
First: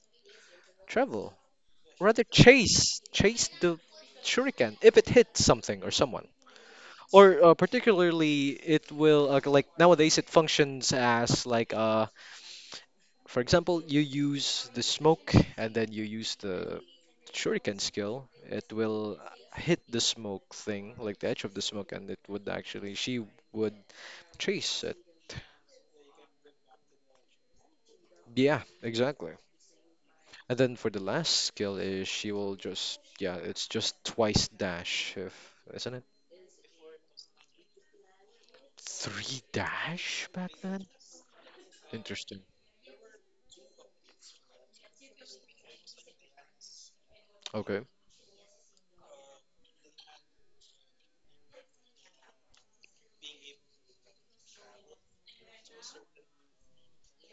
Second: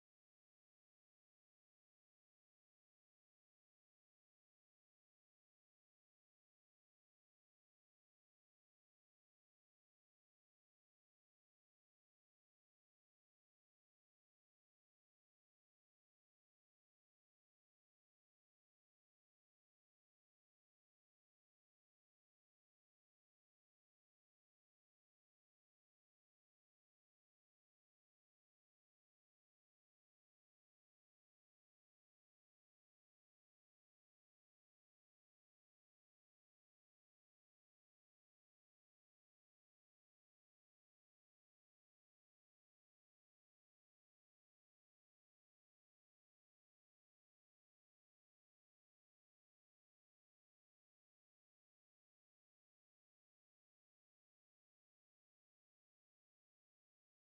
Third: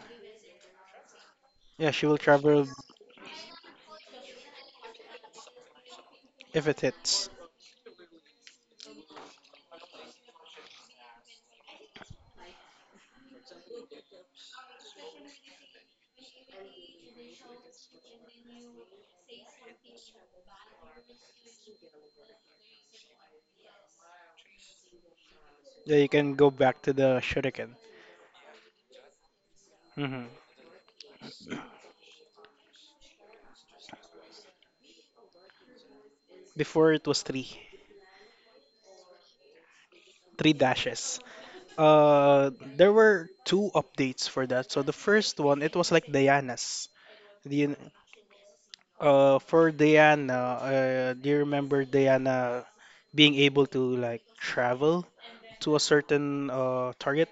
Speaker 3: travel.
Speaker 2: Yeah, she will
Speaker 3: Rather
Speaker 2: travel
Speaker 3: chase chase the shuriken if it hits something or someone.
Speaker 2: if it hits.
Speaker 3: Or uh, particularly it will, uh, like, nowadays it functions as like a— for example, you use the smoke and then you use the shuriken skill. It will hit the smoke thing, like the edge of the smoke, and it would actually— she would chase it.
Speaker 2: Yeah, you can go back to the shuriken.
Speaker 3: Yeah, exactly.
Speaker 2: Mm-hmm.
Speaker 3: And then for the last skill is she will just, yeah, it's just twice dash, if— isn't it?
Speaker 2: Before it was three.
Speaker 3: Three dash back
Speaker 2: Three
Speaker 3: then?
Speaker 2: dashes.
Speaker 3: Interesting.
Speaker 2: Uh, there were two updates for that. So the first one, it was like Diana's. The
Speaker 3: Okay.
Speaker 2: uh for Diana, uh, do you remember Diana being able to like travel to a certain uh target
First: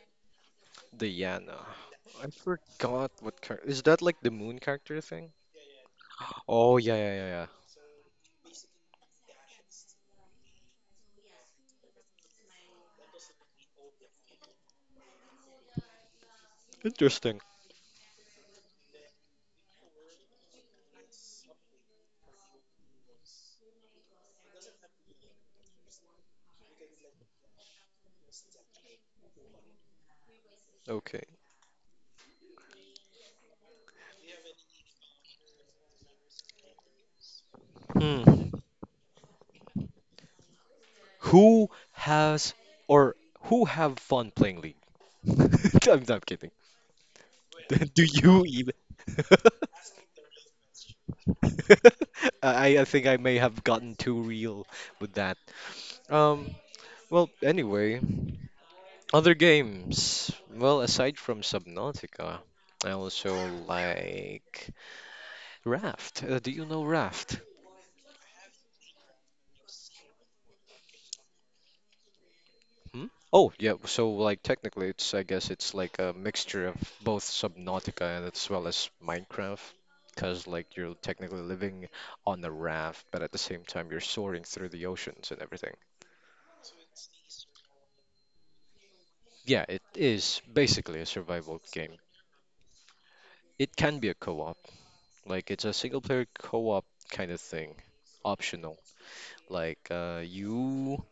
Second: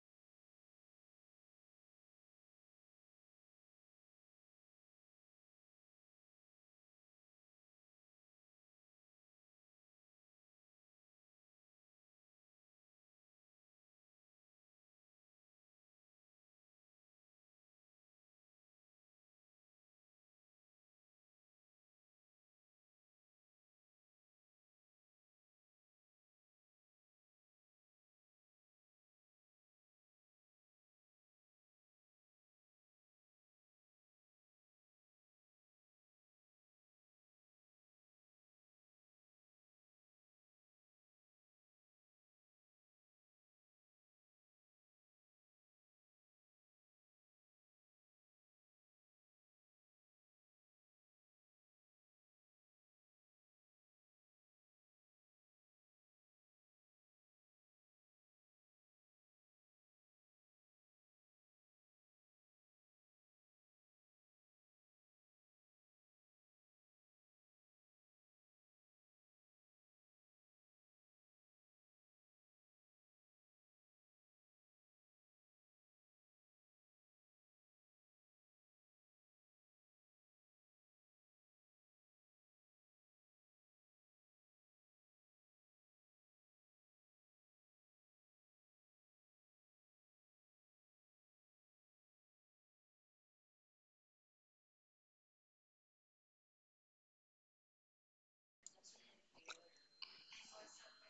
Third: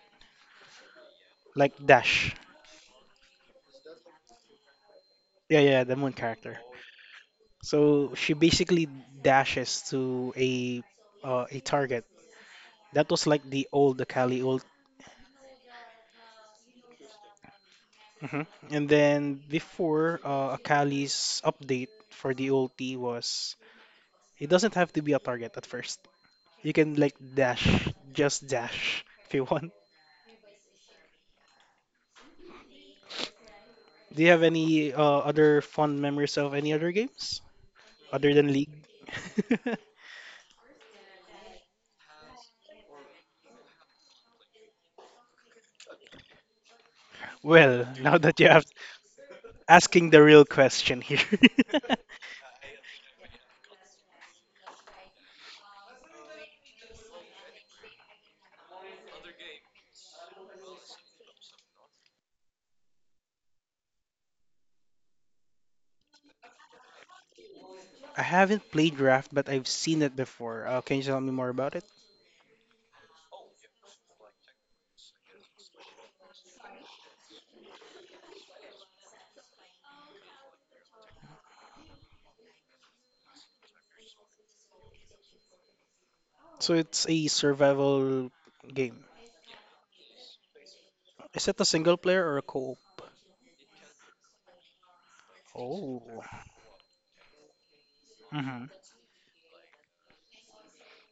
Speaker 3: Diana.
Speaker 2: like
Speaker 3: I
Speaker 2: dash?
Speaker 3: forgot what character. Is that like the moon character thing?
Speaker 2: Yeah, yeah, the moon character.
Speaker 3: Oh, yeah, yeah, yeah, yeah.
Speaker 2: So she basically dashes to a uh, a target. That was like the old Akali ult.
Speaker 3: Interesting.
Speaker 2: Hmm. And then before uh, Akali's update for the ulti was it doesn't have to be a target at first. You can like dash, just dash if you want.
Speaker 3: Okay.
Speaker 2: Do you have any uh, other fond memories of any other games other than
Speaker 3: Hmm.
Speaker 2: League?
Speaker 3: Who has or who have fun playing League? I'm not kidding.
Speaker 2: Well,
Speaker 3: Do
Speaker 2: now that
Speaker 3: you
Speaker 2: you have
Speaker 3: even?
Speaker 2: asking the real question here.
Speaker 3: I I think I may have gotten too real with that. Um. Well, anyway, other games. Well, aside from Subnautica, I also like Raft. Uh, do you know Raft?
Speaker 2: I haven't played Raft, but I've seen it before. Uh, can you tell me more about it?
Speaker 3: Hmm? Oh, yeah. So, like, technically, it's— I guess it's like a mixture of both Subnautica and as well as Minecraft, because like you're technically living on a raft, but at the same time you're soaring through the oceans and everything.
Speaker 2: So it's a survival game.
Speaker 3: Yeah, it is basically a
Speaker 2: Is it
Speaker 3: survival
Speaker 2: a
Speaker 3: game.
Speaker 2: single player or a co-op?
Speaker 3: It can be a co-op, like it's a
Speaker 2: Oh.
Speaker 3: single-player co-op kind of thing,
Speaker 2: Mm-hmm.
Speaker 3: optional. Like, uh, you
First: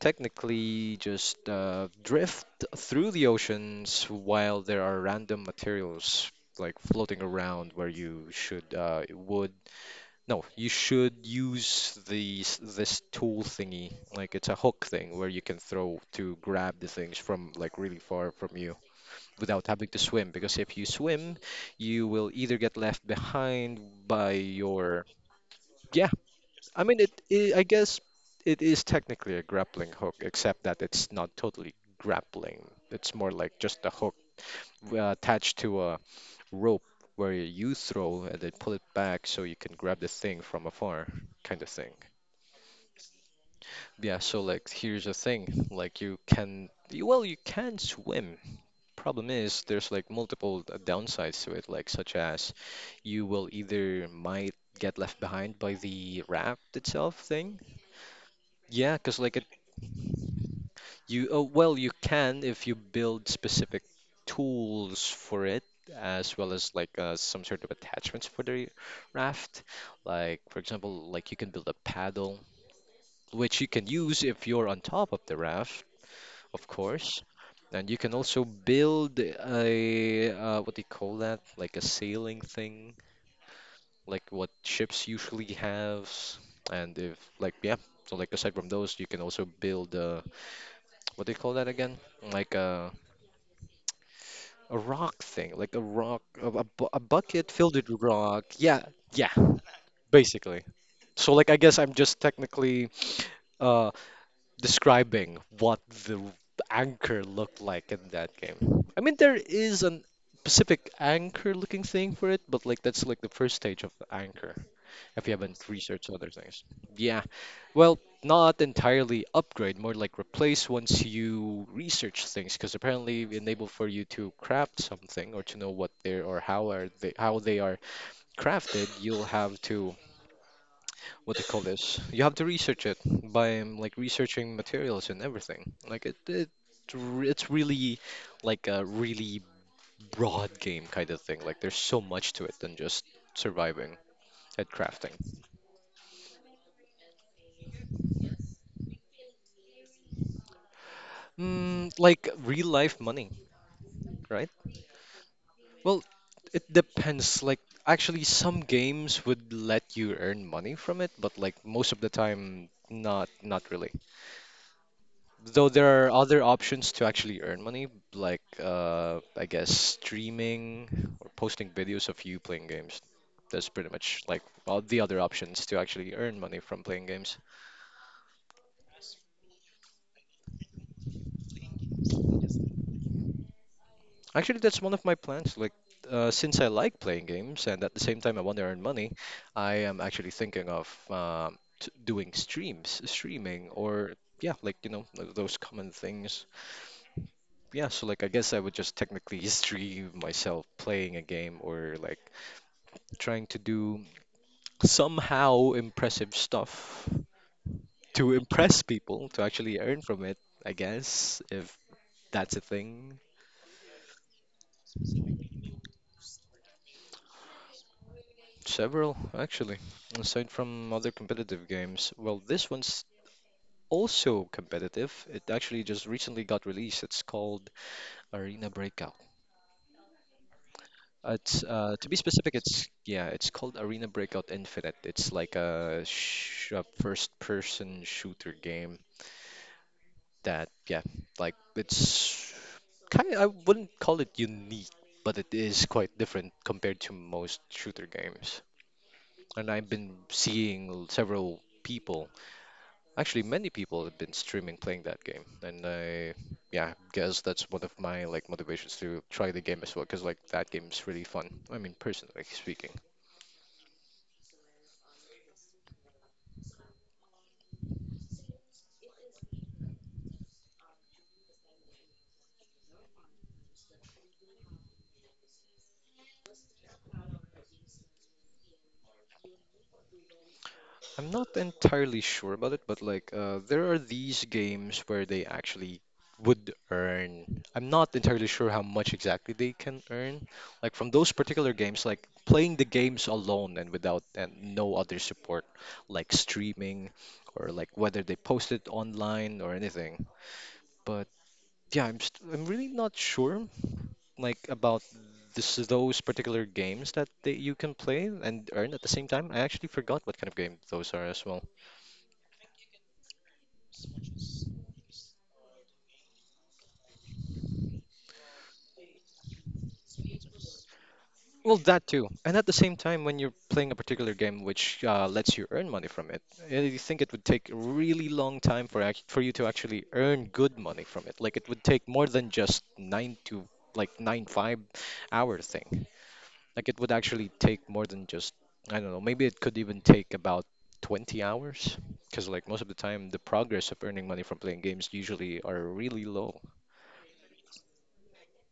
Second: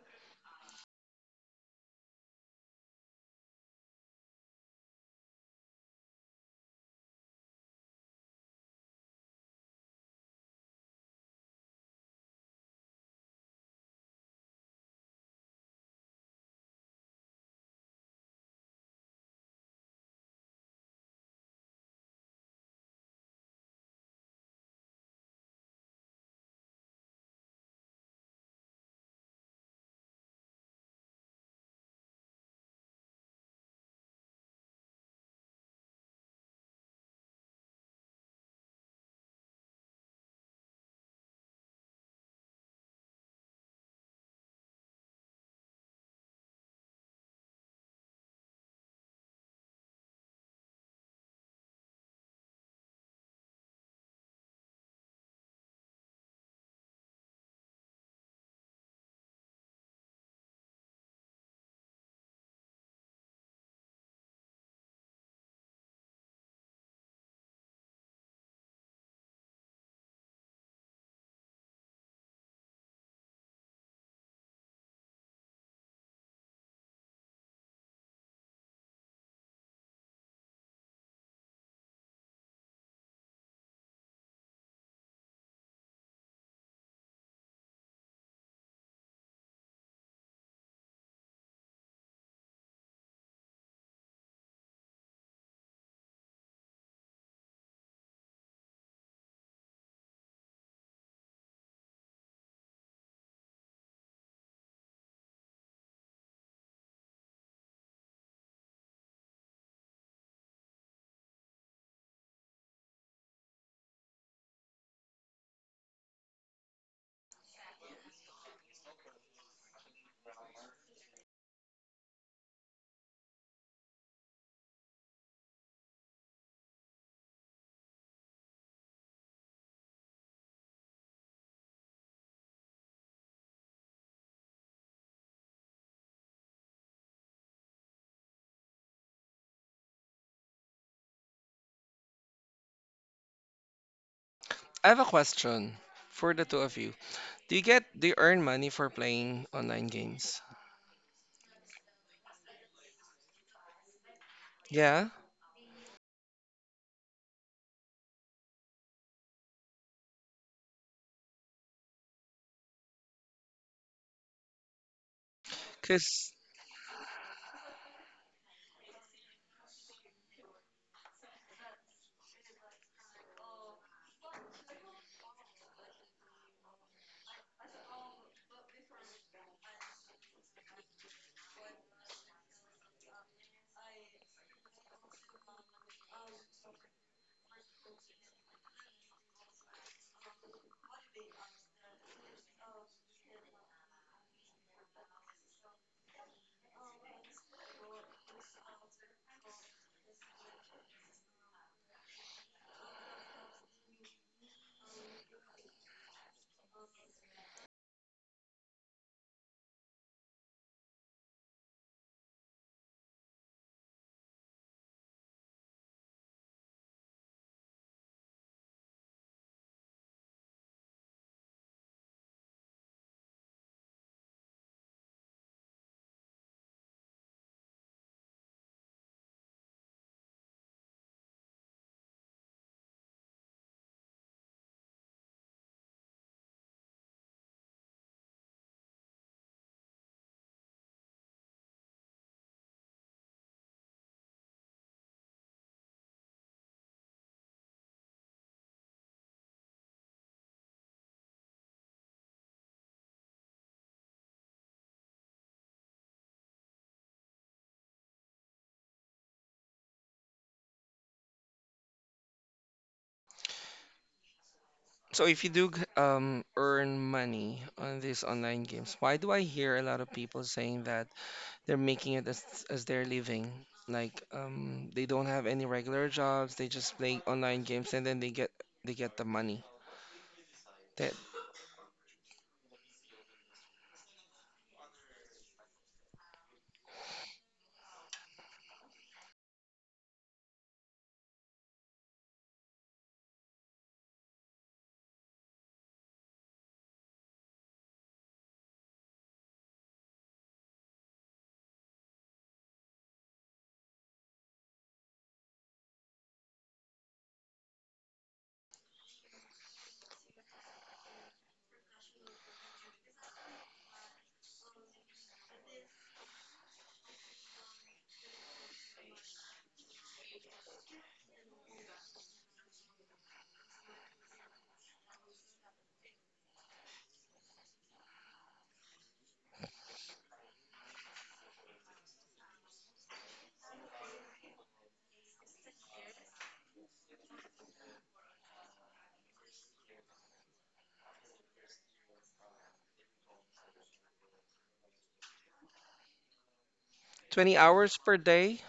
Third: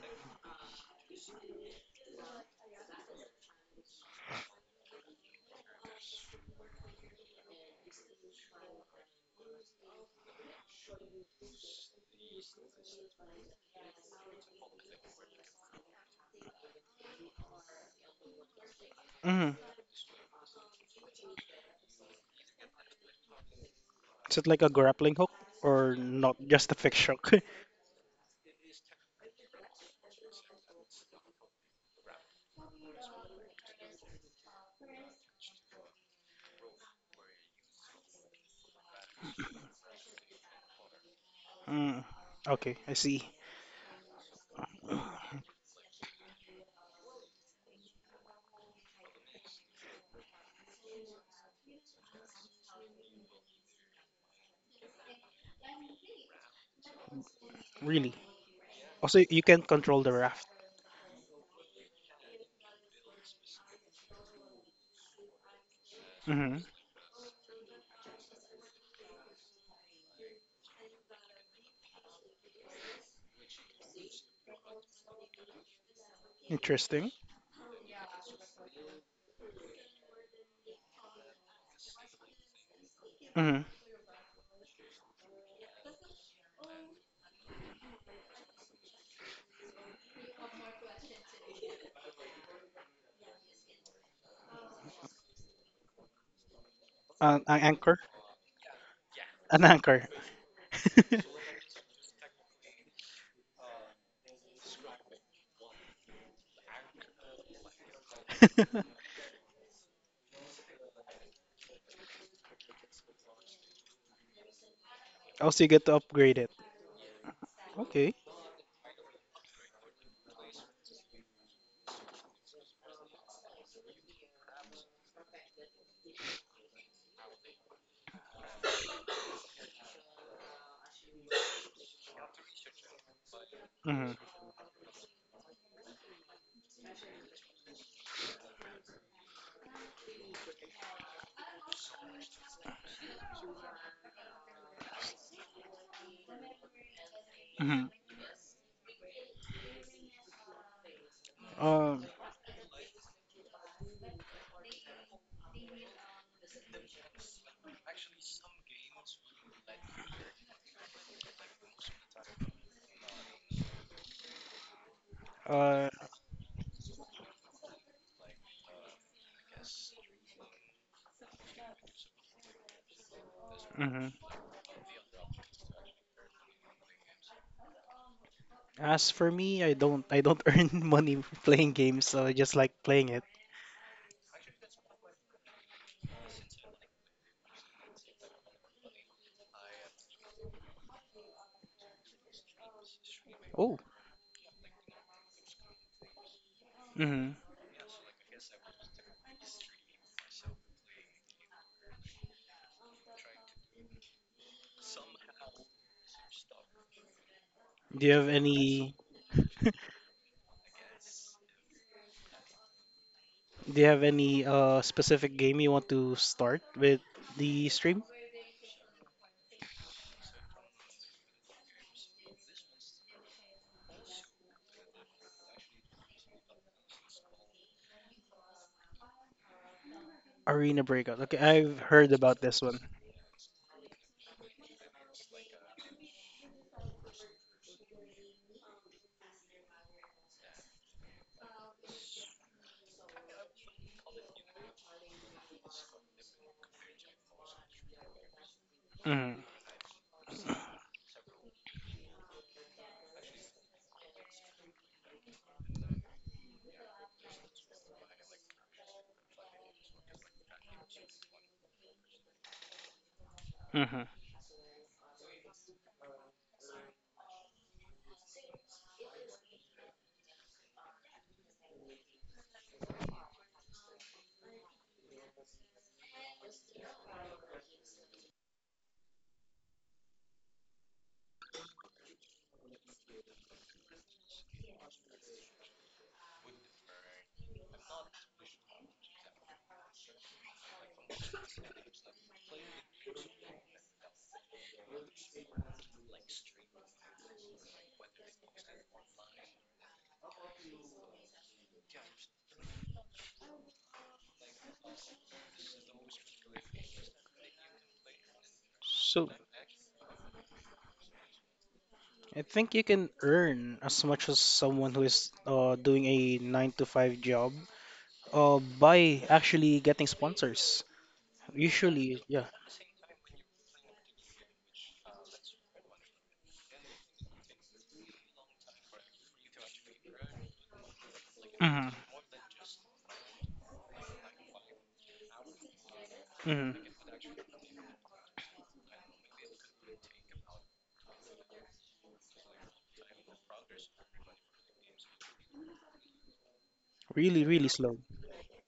Speaker 3: technically just uh, drift through the oceans while there are random materials like floating around, where you should— uh, would— no, you should use these— this tool thingy, like it's a hook thing where you can throw to grab the things from like really far from you
Speaker 2: Mm-hmm.
Speaker 3: without having to swim, because if you swim you will either get left behind by
Speaker 2: Is it like a
Speaker 3: your—
Speaker 2: grappling hook or
Speaker 3: yeah,
Speaker 2: not just a
Speaker 3: I mean,
Speaker 2: fixed
Speaker 3: it,
Speaker 2: hook?
Speaker 3: I I guess it is technically a grappling hook, except that it's not totally grappling. It's more like just a hook uh, attached to a rope where you throw and then pull it back so you can grab the thing from afar, kind of thing.
Speaker 2: Mm. Okay, I see.
Speaker 3: Yeah, so like here's the thing, like you can, you— well, you can swim. Problem is, there's like multiple d- downsides to it, like such as you will either might get left behind by the raft itself thing.
Speaker 2: Really?
Speaker 3: Yeah, because
Speaker 2: Also,
Speaker 3: like—
Speaker 2: you can control the raft.
Speaker 3: you— oh, well, you can if you build specific tools for it, as well
Speaker 2: Mm-hmm.
Speaker 3: as like, uh, some sort of attachments for the raft. Like for example, like you can build a paddle, which you can use if you're on top of the raft, of
Speaker 2: Interesting.
Speaker 3: course. And you can also build a, uh, what do you call that? Like a sailing thing,
Speaker 2: Mm-hmm.
Speaker 3: like what ships usually have. And if like, yeah, so like aside from those, you can also build, uh, what do you call that again? Like a— a rock thing, like a rock, a, a, bu- a
Speaker 2: An,
Speaker 3: bucket
Speaker 2: an
Speaker 3: filled with
Speaker 2: anchor?
Speaker 3: rock. Yeah, yeah,
Speaker 2: An anchor.
Speaker 3: basically. So, like, I guess I'm just technically, uh, describing what the anchor looked like in that game. I mean, there is an specific anchor-looking thing for it, but like that's like the first stage of the anchor. If you haven't
Speaker 2: Also, you get to
Speaker 3: researched other
Speaker 2: upgrade it.
Speaker 3: things, yeah, well,
Speaker 2: Okay.
Speaker 3: not entirely upgrade, more like replace once you research things, because apparently it enable for you to craft something or to know what they're or how are they— how they are crafted, you'll have to— what they call this. You have to research it by um, like
Speaker 2: Mm-hmm.
Speaker 3: researching materials and everything. Like it, it r- it's really like a really broad game kind of thing. Like there's so much to it than just surviving at
Speaker 1: I have a
Speaker 3: crafting.
Speaker 1: question for the two of you. Do you get
Speaker 2: Mm-hmm.
Speaker 1: do you earn money for playing online games?
Speaker 3: Mm,
Speaker 2: Um.
Speaker 3: like real life money, right?
Speaker 1: Yeah,
Speaker 3: Well, it depends. Like, actually, some games would let you earn money from it, but like most of the time, not not really. Though
Speaker 2: Uh.
Speaker 3: there are
Speaker 1: cause
Speaker 3: other options to actually earn money, like, uh, I guess streaming or posting videos of you playing games. That's pretty
Speaker 2: Mhm.
Speaker 3: much like all the other options to actually earn money from playing games.
Speaker 2: As for me, I don't I don't earn money playing games, so I just like playing it.
Speaker 3: Actually, that's one of my plans. Like, uh, since I like playing games and at the same time I want to earn money, I am actually thinking of um, t doing streams, streaming,
Speaker 2: Oh.
Speaker 3: or yeah, like, you know, th- those common things.
Speaker 2: Hmm.
Speaker 3: Yeah, so like, I guess I would just technically stream myself playing a game, or like trying to do somehow impressive stuff
Speaker 2: Do you have
Speaker 3: to impress
Speaker 2: any
Speaker 3: people, to actually earn from it, I guess, if that's a thing.
Speaker 2: Do you have any uh specific game you want to start with the stream?
Speaker 3: Several, actually, aside from other competitive games. Well, this one's also competitive. It actually just recently got released. It's called Arena Breakout.
Speaker 2: Arena Breakout. Okay,
Speaker 3: It's,
Speaker 2: I've
Speaker 3: uh, to
Speaker 2: heard
Speaker 3: be
Speaker 2: about
Speaker 3: specific,
Speaker 2: this one.
Speaker 3: it's yeah, it's called Arena Breakout Infinite. It's like a, sh a first-person shooter game that— yeah, like it's kind of— I wouldn't call it unique, but it is quite different compared to most shooter games.
Speaker 2: Mm-hmm.
Speaker 3: And I've been seeing several people— actually, many people have been streaming playing that game, and I— yeah, guess that's one of my like motivations to try the game as well, because like that game is really fun. I mean, personally speaking.
Speaker 2: Mm-hmm.
Speaker 1: so if you do g- um earn money on these online games, why do I hear a lot of people saying that they're making it as as their living? Like um, they don't have any regular jobs. They just play online games and then they get they get the money. That
Speaker 3: I'm not entirely sure about it, but like, uh, there are these games where they actually would earn. I'm not entirely sure how much exactly they can earn, like from those particular games, like playing the games alone and without— and no other support, like streaming, or like whether they post it online or anything, but. Yeah, I'm st I'm really not sure like about this— those particular games that they— you can play and earn at the same
Speaker 2: So
Speaker 3: time. I actually forgot what kind of game those are as well.
Speaker 2: I think you can earn as much as someone who is uh doing a nine to five job uh by actually getting sponsors.
Speaker 3: Well, that
Speaker 2: Usually,
Speaker 3: too.
Speaker 2: yeah.
Speaker 3: And at the same time, when you're playing a particular game which, uh, lets you earn money from it, I think it would take a really long time for act— for you to actually earn good money from it. Like it would
Speaker 2: Mm-hmm.
Speaker 3: take more than just nine to— like nine five hour thing.
Speaker 2: Mm-hmm.
Speaker 3: Like it would actually take more than just, I don't know, maybe it could even take about twenty hours. Because like most of the time, the progress of earning money from playing games usually are really low.
Speaker 2: Really,
Speaker 1: twenty
Speaker 2: really
Speaker 1: hours
Speaker 2: slow.
Speaker 1: per day?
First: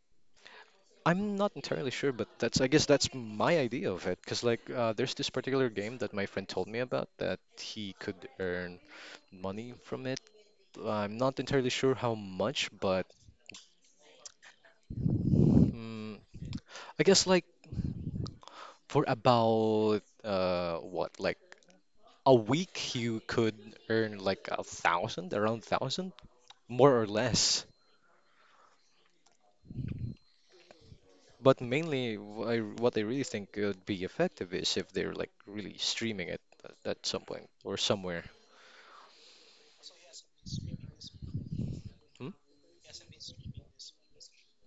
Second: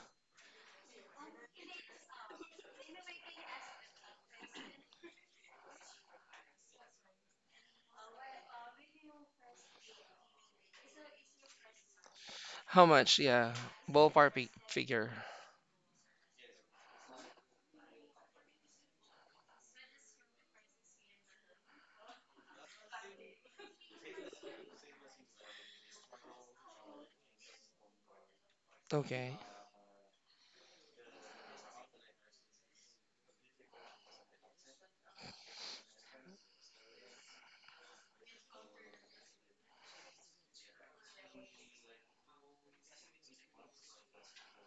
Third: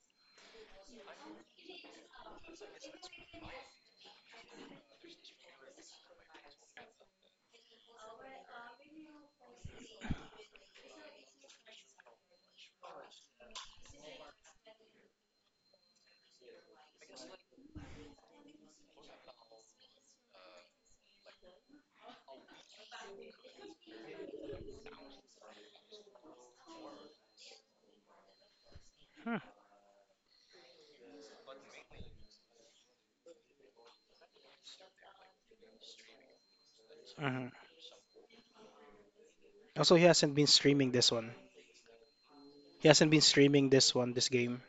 Speaker 3: I'm not entirely sure, but that's— I guess that's my idea of it. Because like, uh, there's this particular game that my friend told me about that he could earn money from it. I'm not entirely sure how much,
Speaker 1: How
Speaker 3: but
Speaker 1: much? Yeah, ballpark fi- figure.
Speaker 3: mm, I guess like for about, uh what, like, a week you could earn like a thousand, around thousand, more or less.
Speaker 1: Okay.
Speaker 3: But mainly, wh- I- what I really think could be effective is if they're like really streaming it at at some
Speaker 2: Mm-hmm.
Speaker 3: point or somewhere.
Speaker 2: Also, he hasn't been streaming this one.
Speaker 3: Hmm?
Speaker 2: He hasn't been streaming this one, this game.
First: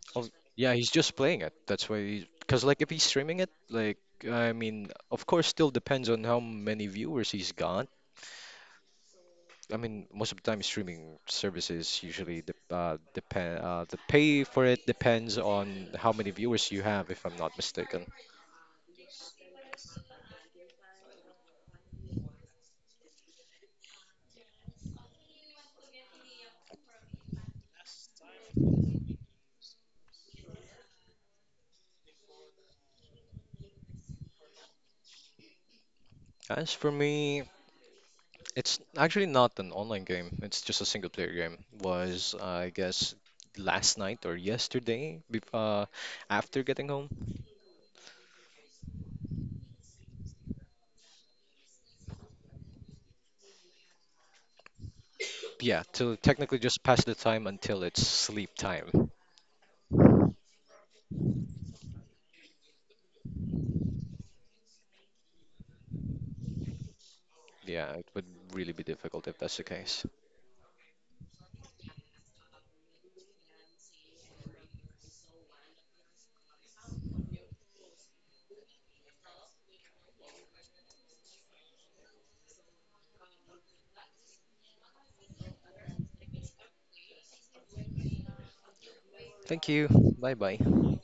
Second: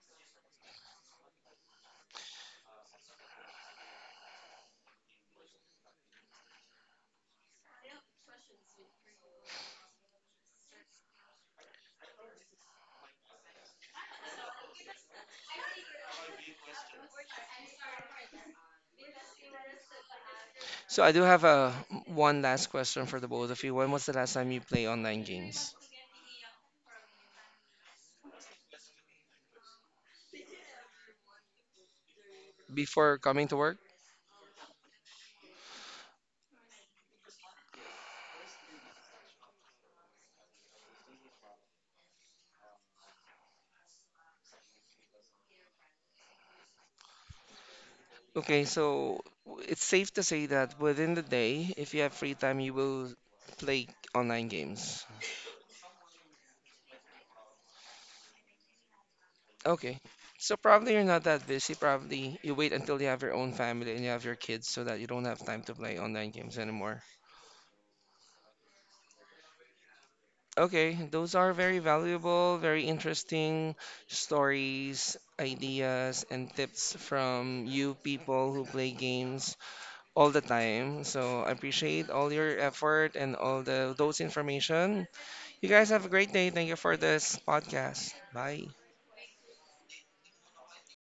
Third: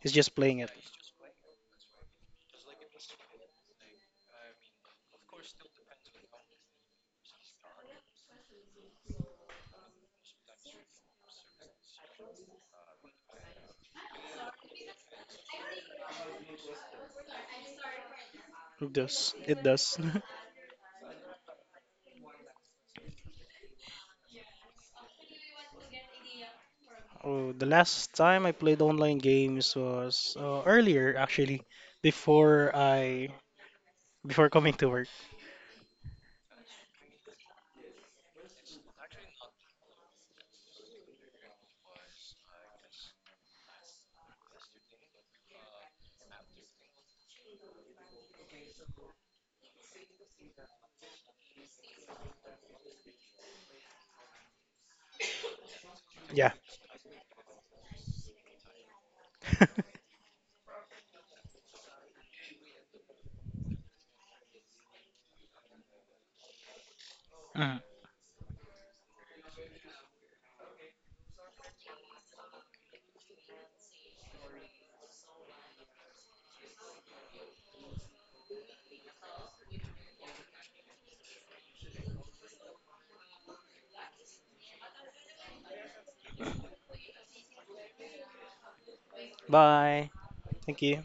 Speaker 2: He's
Speaker 3: Oh,
Speaker 2: just playing it.
Speaker 3: yeah, he's just playing it. That's why he— because like if he's streaming it, like I mean, of course, still depends on how many viewers he's got. I mean, most of the time, streaming services usually de uh, depend, uh, the pay for it depends on how many viewers you have, if I'm not mistaken.
Speaker 2: It does. It does.
Speaker 1: So I do have a one last question for the both of you. When was the last time you play online games?
Speaker 2: Oh, the last time I played online games was uh, earlier, actually, before
Speaker 1: Before
Speaker 2: I
Speaker 1: coming to work?
Speaker 2: before coming to work.
Speaker 3: As for me, it's actually not an online game. It's just a single player game. Was, I guess, last night or yesterday bef- uh, after getting home.
Speaker 1: Okay, so it's safe to say that within the day, if you have free time, you will play online games.
Speaker 3: Yeah, to
Speaker 2: Yeah.
Speaker 3: technically just pass the time until it's sleep time.
Speaker 1: Okay. So probably you're not that busy. Probably you wait until you have your own family and you have your kids so that you don't have time to play online games anymore.
Speaker 2: Mm.
Speaker 3: Yeah, it would really be difficult if that's the case.
Speaker 1: Okay, those are very valuable, very interesting stories, ideas, and tips from you people who play games all the time. So I appreciate all your effort and all the those information. You guys have a great day. Thank you for this podcast. Bye.
Speaker 3: Thank you.
Speaker 2: Bye.
Speaker 3: Bye
Speaker 2: Thank
Speaker 3: bye.
Speaker 2: you.